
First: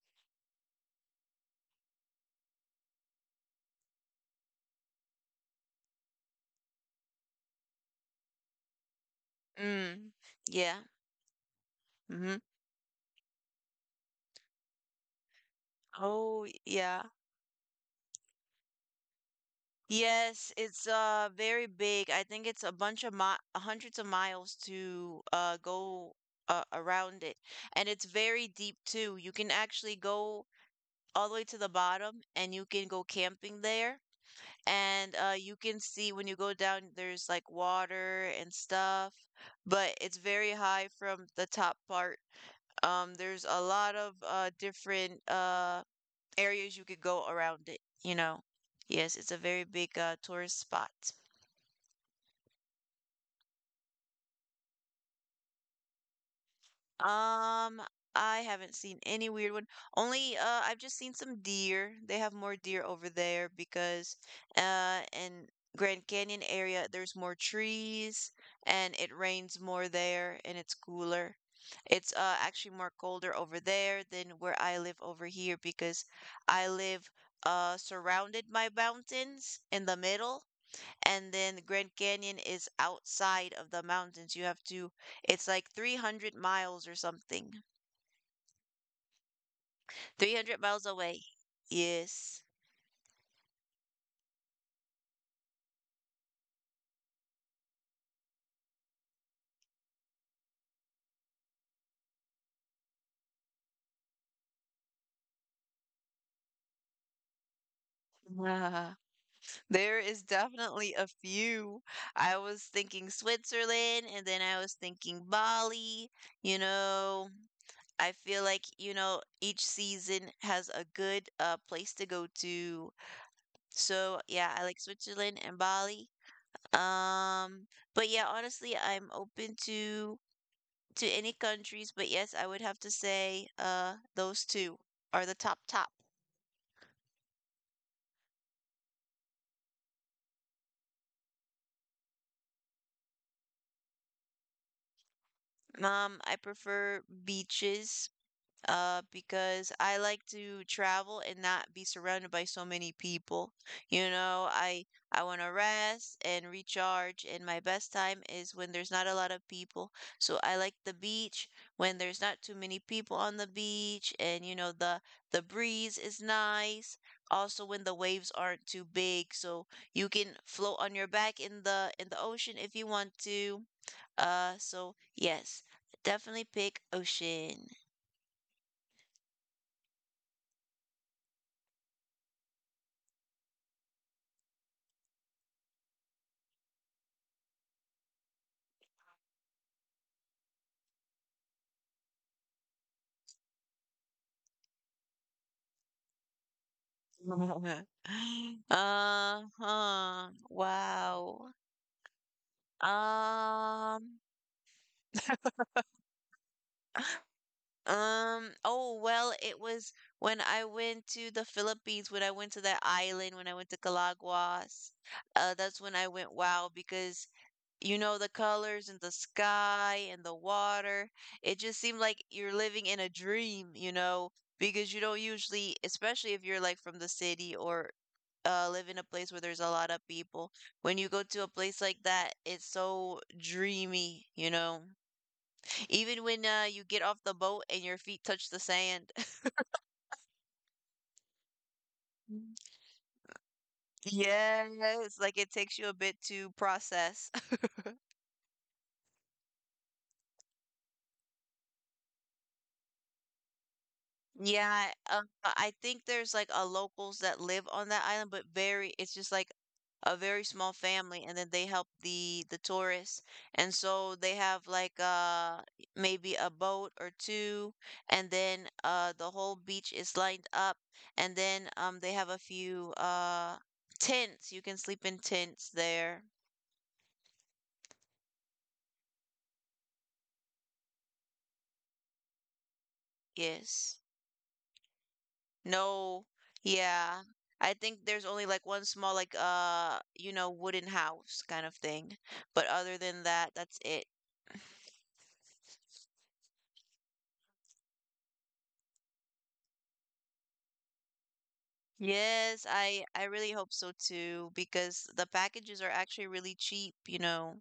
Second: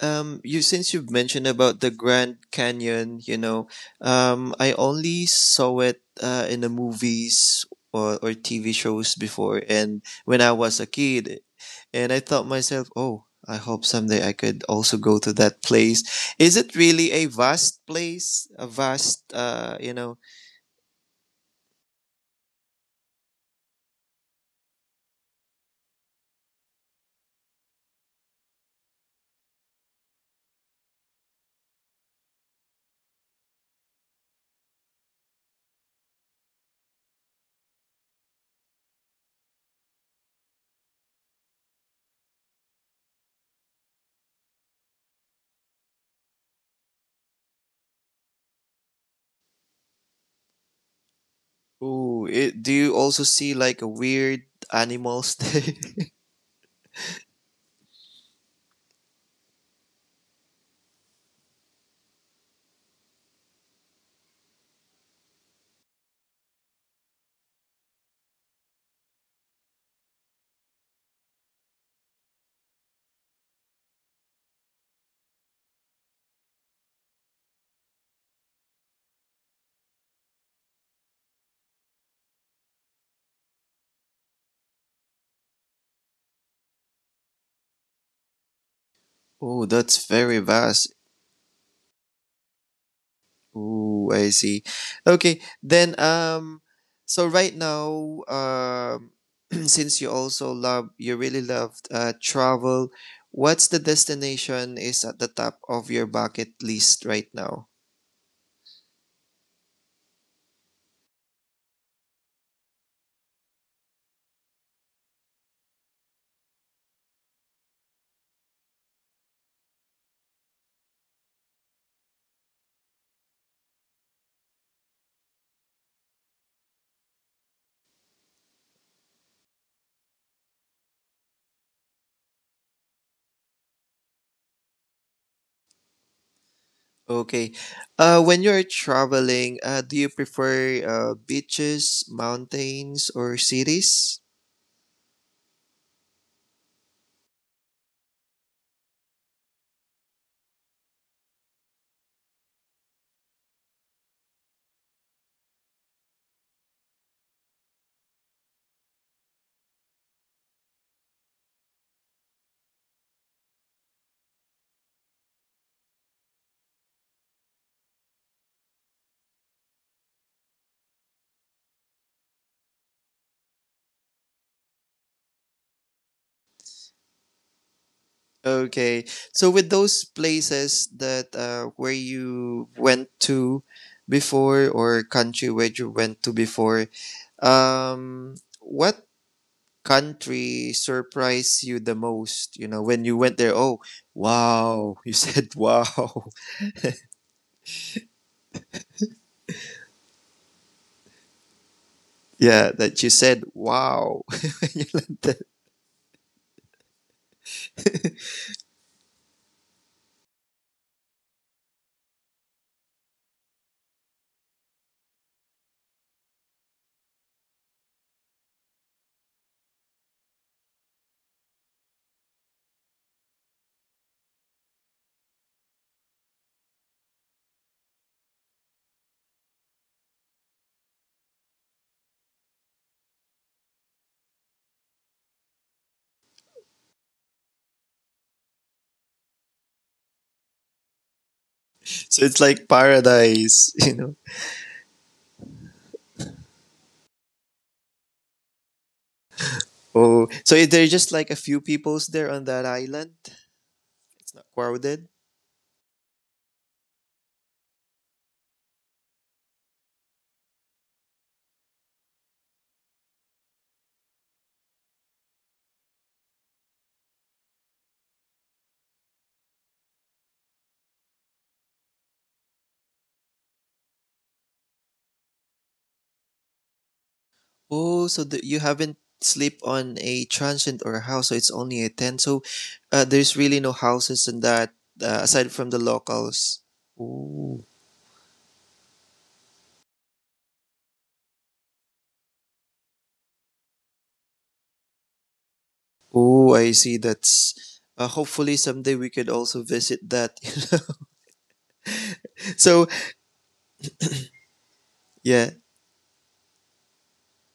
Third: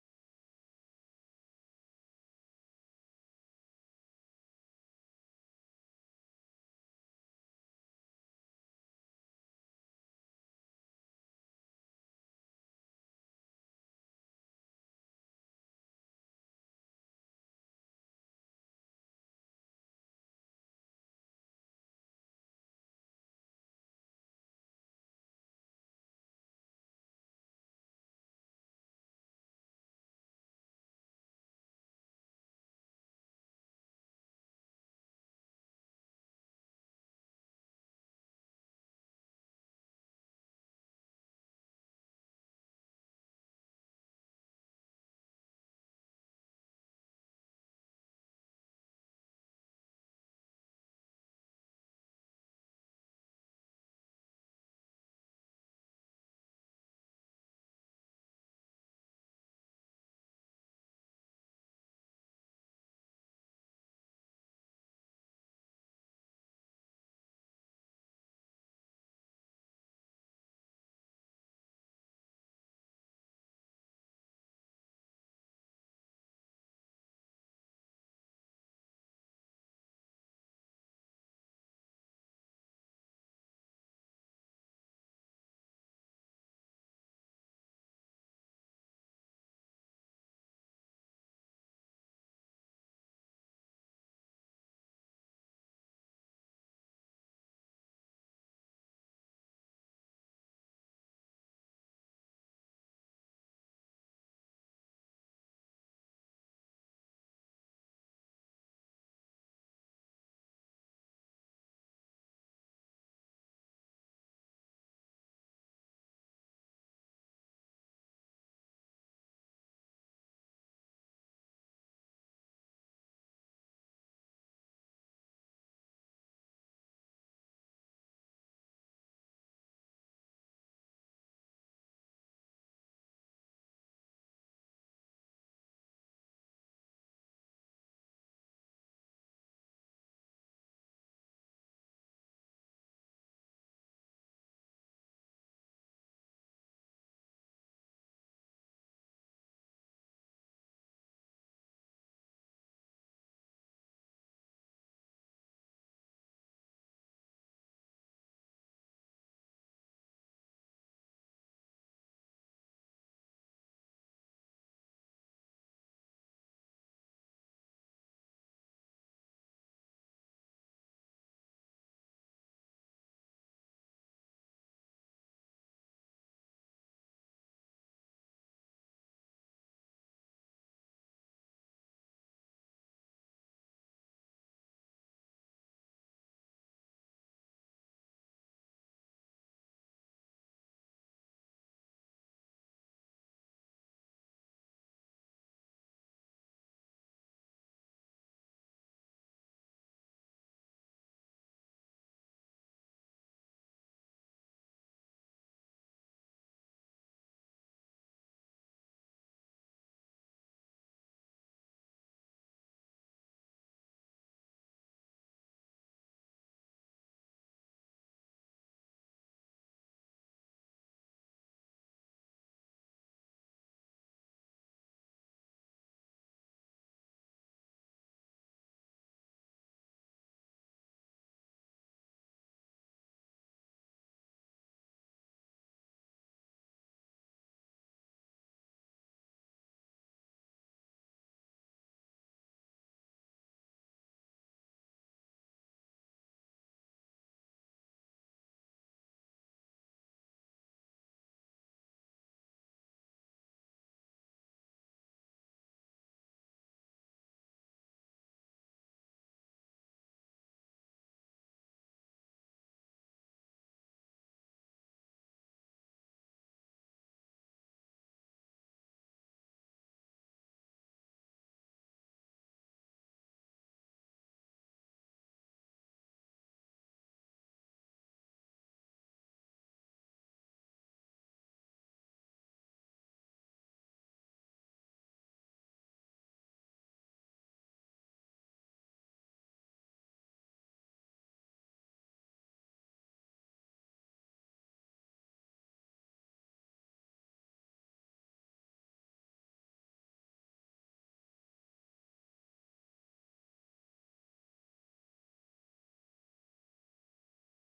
S2: You since you've mentioned about the Grand Canyon, you know, I only saw it in the movies or TV shows before, and
S3: Mm,
S2: when I
S3: yeah.
S2: was a kid, and I
S3: Hmm.
S2: thought myself, oh, I hope someday I could also go to that place.
S3: Oh,
S2: Is it
S3: yeah.
S2: really a vast place? A vast, you know?
S3: Yes, it's very big. I think it's a bunch of mi hundreds of miles to go around it. And it's very deep too. You can actually go all the way to the bottom and you can go camping there. And you can see when you go down there's like water and stuff, but it's very high from the top part. There's a lot of different areas you could go around it, you know. Yes, it's a very big tourist spot.
S2: Ooh, it, do you also see like a weird animals there?
S3: Um, I haven't seen any weird one. Only I've just seen some deer. They have more deer over there because in Grand Canyon area there's more trees and it rains more there and it's cooler. It's actually more colder over there than where I live over here because I live surrounded by mountains in the middle and then the Grand Canyon is outside of the mountains. You have to, it's like 300 miles or something,
S2: Oh, that's very
S3: 300 miles
S2: vast.
S3: away. Yes.
S2: Ooh, I see. Okay, then, so right now, since you also love you really loved travel, what's the destination is at the top of your bucket list right now?
S3: Ah, there is definitely a few. I was thinking Switzerland, and then I was thinking Bali. You know, I feel like, you know, each season has a good place to go to. So, yeah, I like Switzerland and Bali. Um, but yeah, honestly, I'm open to any countries, but yes, I would have to say those two are the top top.
S2: Okay. When you're traveling, do you prefer beaches, mountains or cities?
S3: I prefer beaches because I like to travel and not be surrounded by so many people. You know, I want to rest and recharge, and my best time is when there's not a lot of people. So I like the beach when there's not too many people on the beach, and you know the breeze is nice. Also, when the waves aren't too big, so you can float on your back in the ocean if you want to. So yes, definitely pick ocean.
S2: Okay. So with those places that where you went to before, or country where you went to before, what country surprised you the most? You know, when you went there, oh, wow, you said wow.
S3: Uh-huh. Wow.
S2: Yeah, that you said
S3: Um,
S2: wow when you landed.
S3: oh, well, it was when I went to the Philippines, when I went to that island, when I went to Calaguas. That's when I went wow because you know the colors and the sky and the water. It just seemed like you're living in a dream, you know, because you don't usually, especially if you're like from the city or live in a place where there's a lot of people. When you go to a place like that, it's so dreamy, you know. Even when you get off the boat and your feet touch the sand.
S2: So it's like paradise, you know.
S3: Yes, like it takes you a bit to process.
S2: Oh, so is there just like a few peoples there on that island? It's not
S3: Yeah,
S2: crowded.
S3: I think there's like a locals that live on that island, but very it's just like a very small family, and then they help the tourists, and so they have like maybe a boat or two, and then the whole beach is lined up, and then they have a few tents. You can sleep in tents there.
S2: Oh, so you haven't sleep on a transient or a house, so it's only a tent. So there's really no
S3: Yes.
S2: houses in that, aside from the
S3: No.
S2: locals.
S3: Yeah.
S2: Oh,
S3: I think there's only like one small like you know wooden house kind of thing. But other than that, that's it.
S2: oh, I see. That's hopefully someday we could also visit that. You know?
S3: Yes,
S2: So
S3: I really hope so too because the
S2: yeah,
S3: packages are actually really cheap, you know.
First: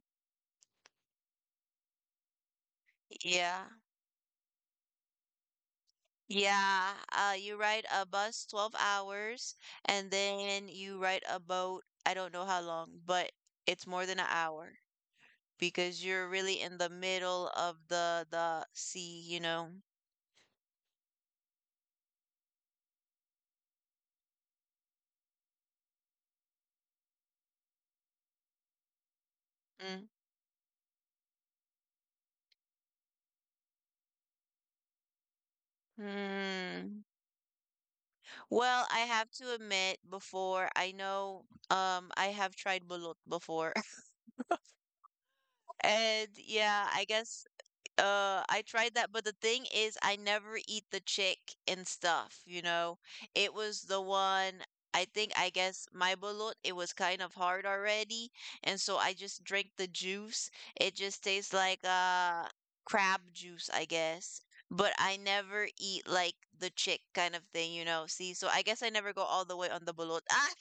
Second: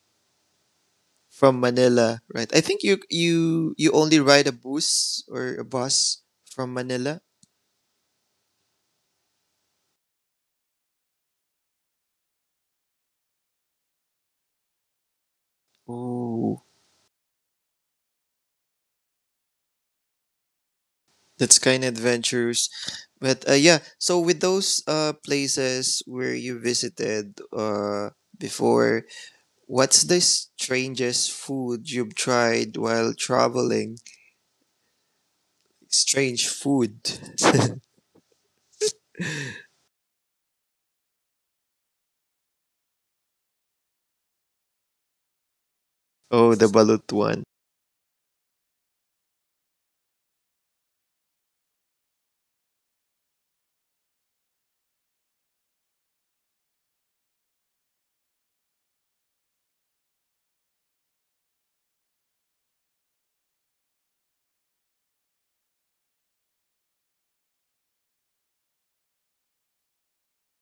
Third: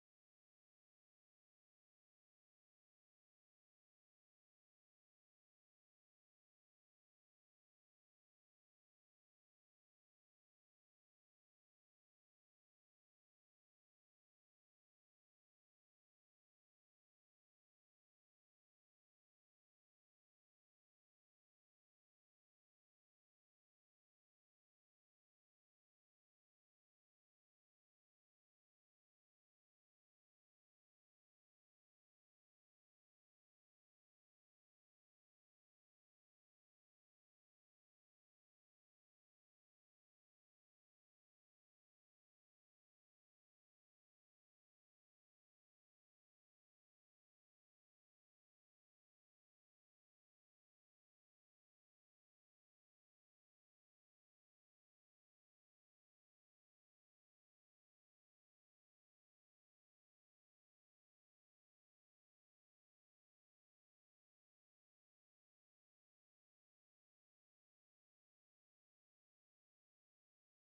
S2: from Manila, right? I think
S3: Yeah.
S2: you only ride a bus or a bus from
S3: Yeah,
S2: Manila.
S3: you ride a bus 12 hours and then you ride a boat. I don't know how long, but it's more than an hour because you're really
S2: Oh.
S3: in the middle of the sea, you know.
S2: That's kind of adventurous. But yeah, so with those places where you visited before, what's the strangest food you've tried while traveling? Strange
S3: Mm.
S2: food.
S3: Well, I have to admit before I know I have tried balut before. And
S2: Oh, the
S3: yeah, I
S2: balut one.
S3: guess. I tried that, but the thing is, I never eat the chick and stuff, you know? It was the one, I think, I guess, my bulot, it was kind of hard already. And so I just drank the juice. It just tastes like crab juice, I guess. But I never eat like the chick kind of thing, you know? See, so I guess I never go all the way on the bulot. Ah,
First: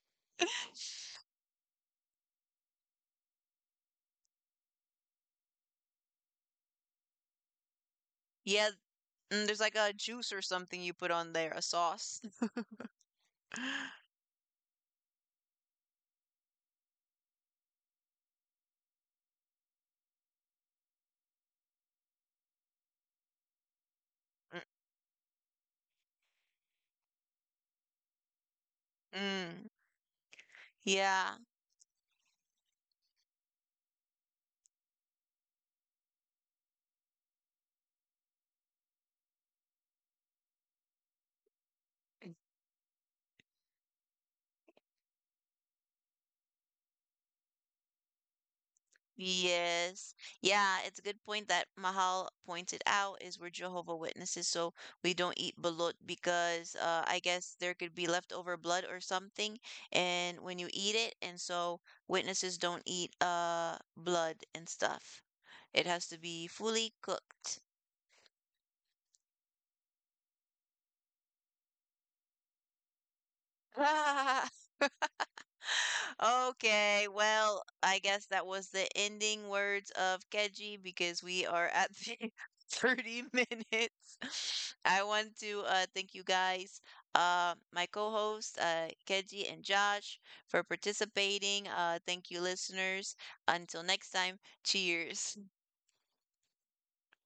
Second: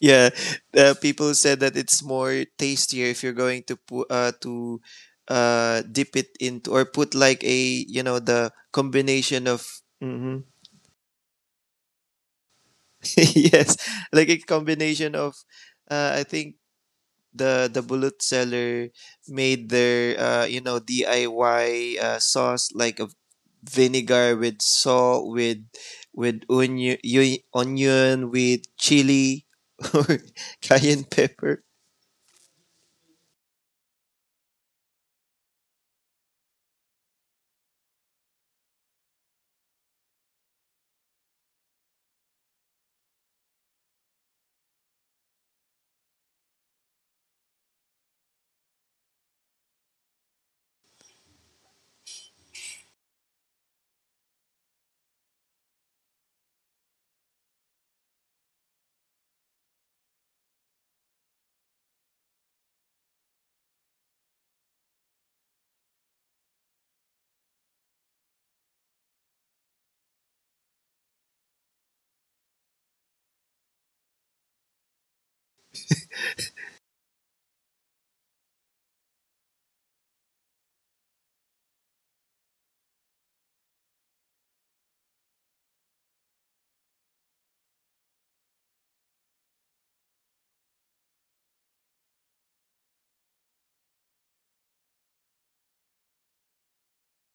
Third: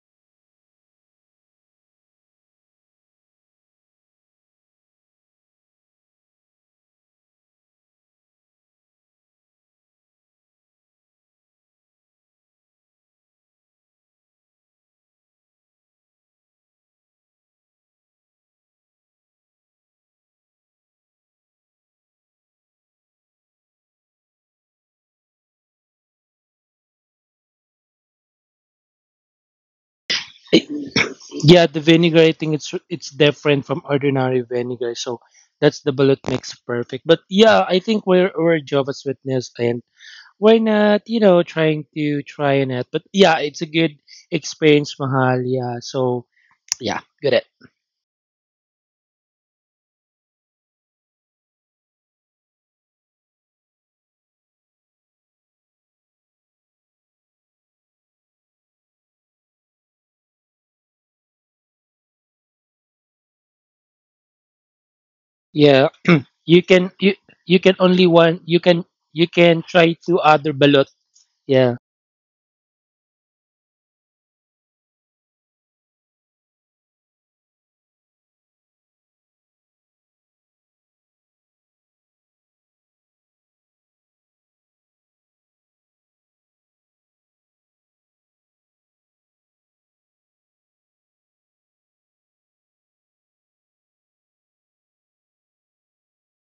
S2: Yeah, people said that it's more tastier if you're going to put to dip it into, or put like a, you know, the
S3: yeah, mm,
S2: combination
S3: there's
S2: of
S3: like a juice or
S2: mm-hmm,
S3: something you put on there, a sauce.
S2: yes, like a combination of, I think the bullet seller made their, you know, DIY sauce, like a vinegar with salt with onion, with chili
S3: Mm,
S2: or
S1: Eh,
S2: cayenne
S3: yeah.
S2: pepper
S1: yeah, the vinegar, I think it's different from ordinary vinegar. So that's the bullet makes perfect. But yeah, I think we're Jehovah's Witness and why not, you know, trying to try on it. But yeah, it's a good experience, Mahal. Yeah. So yeah, good it.
S3: Yes. Yeah, it's a good point that Mahal pointed out is we're Jehovah Witnesses, so we don't eat balut because I guess there could be leftover blood or something, and when you eat it, and so witnesses don't eat blood and stuff.
S1: Yeah.
S3: It has to be
S1: You can
S3: fully
S1: you you
S3: cooked.
S1: can only one you can try two other balot. Yeah.
S3: Okay, well, I guess that was the ending words of Keji because we are at the 30 minutes. I want to thank you guys, my co-host Keji and Josh, for participating. Thank you, listeners. Until next time, cheers.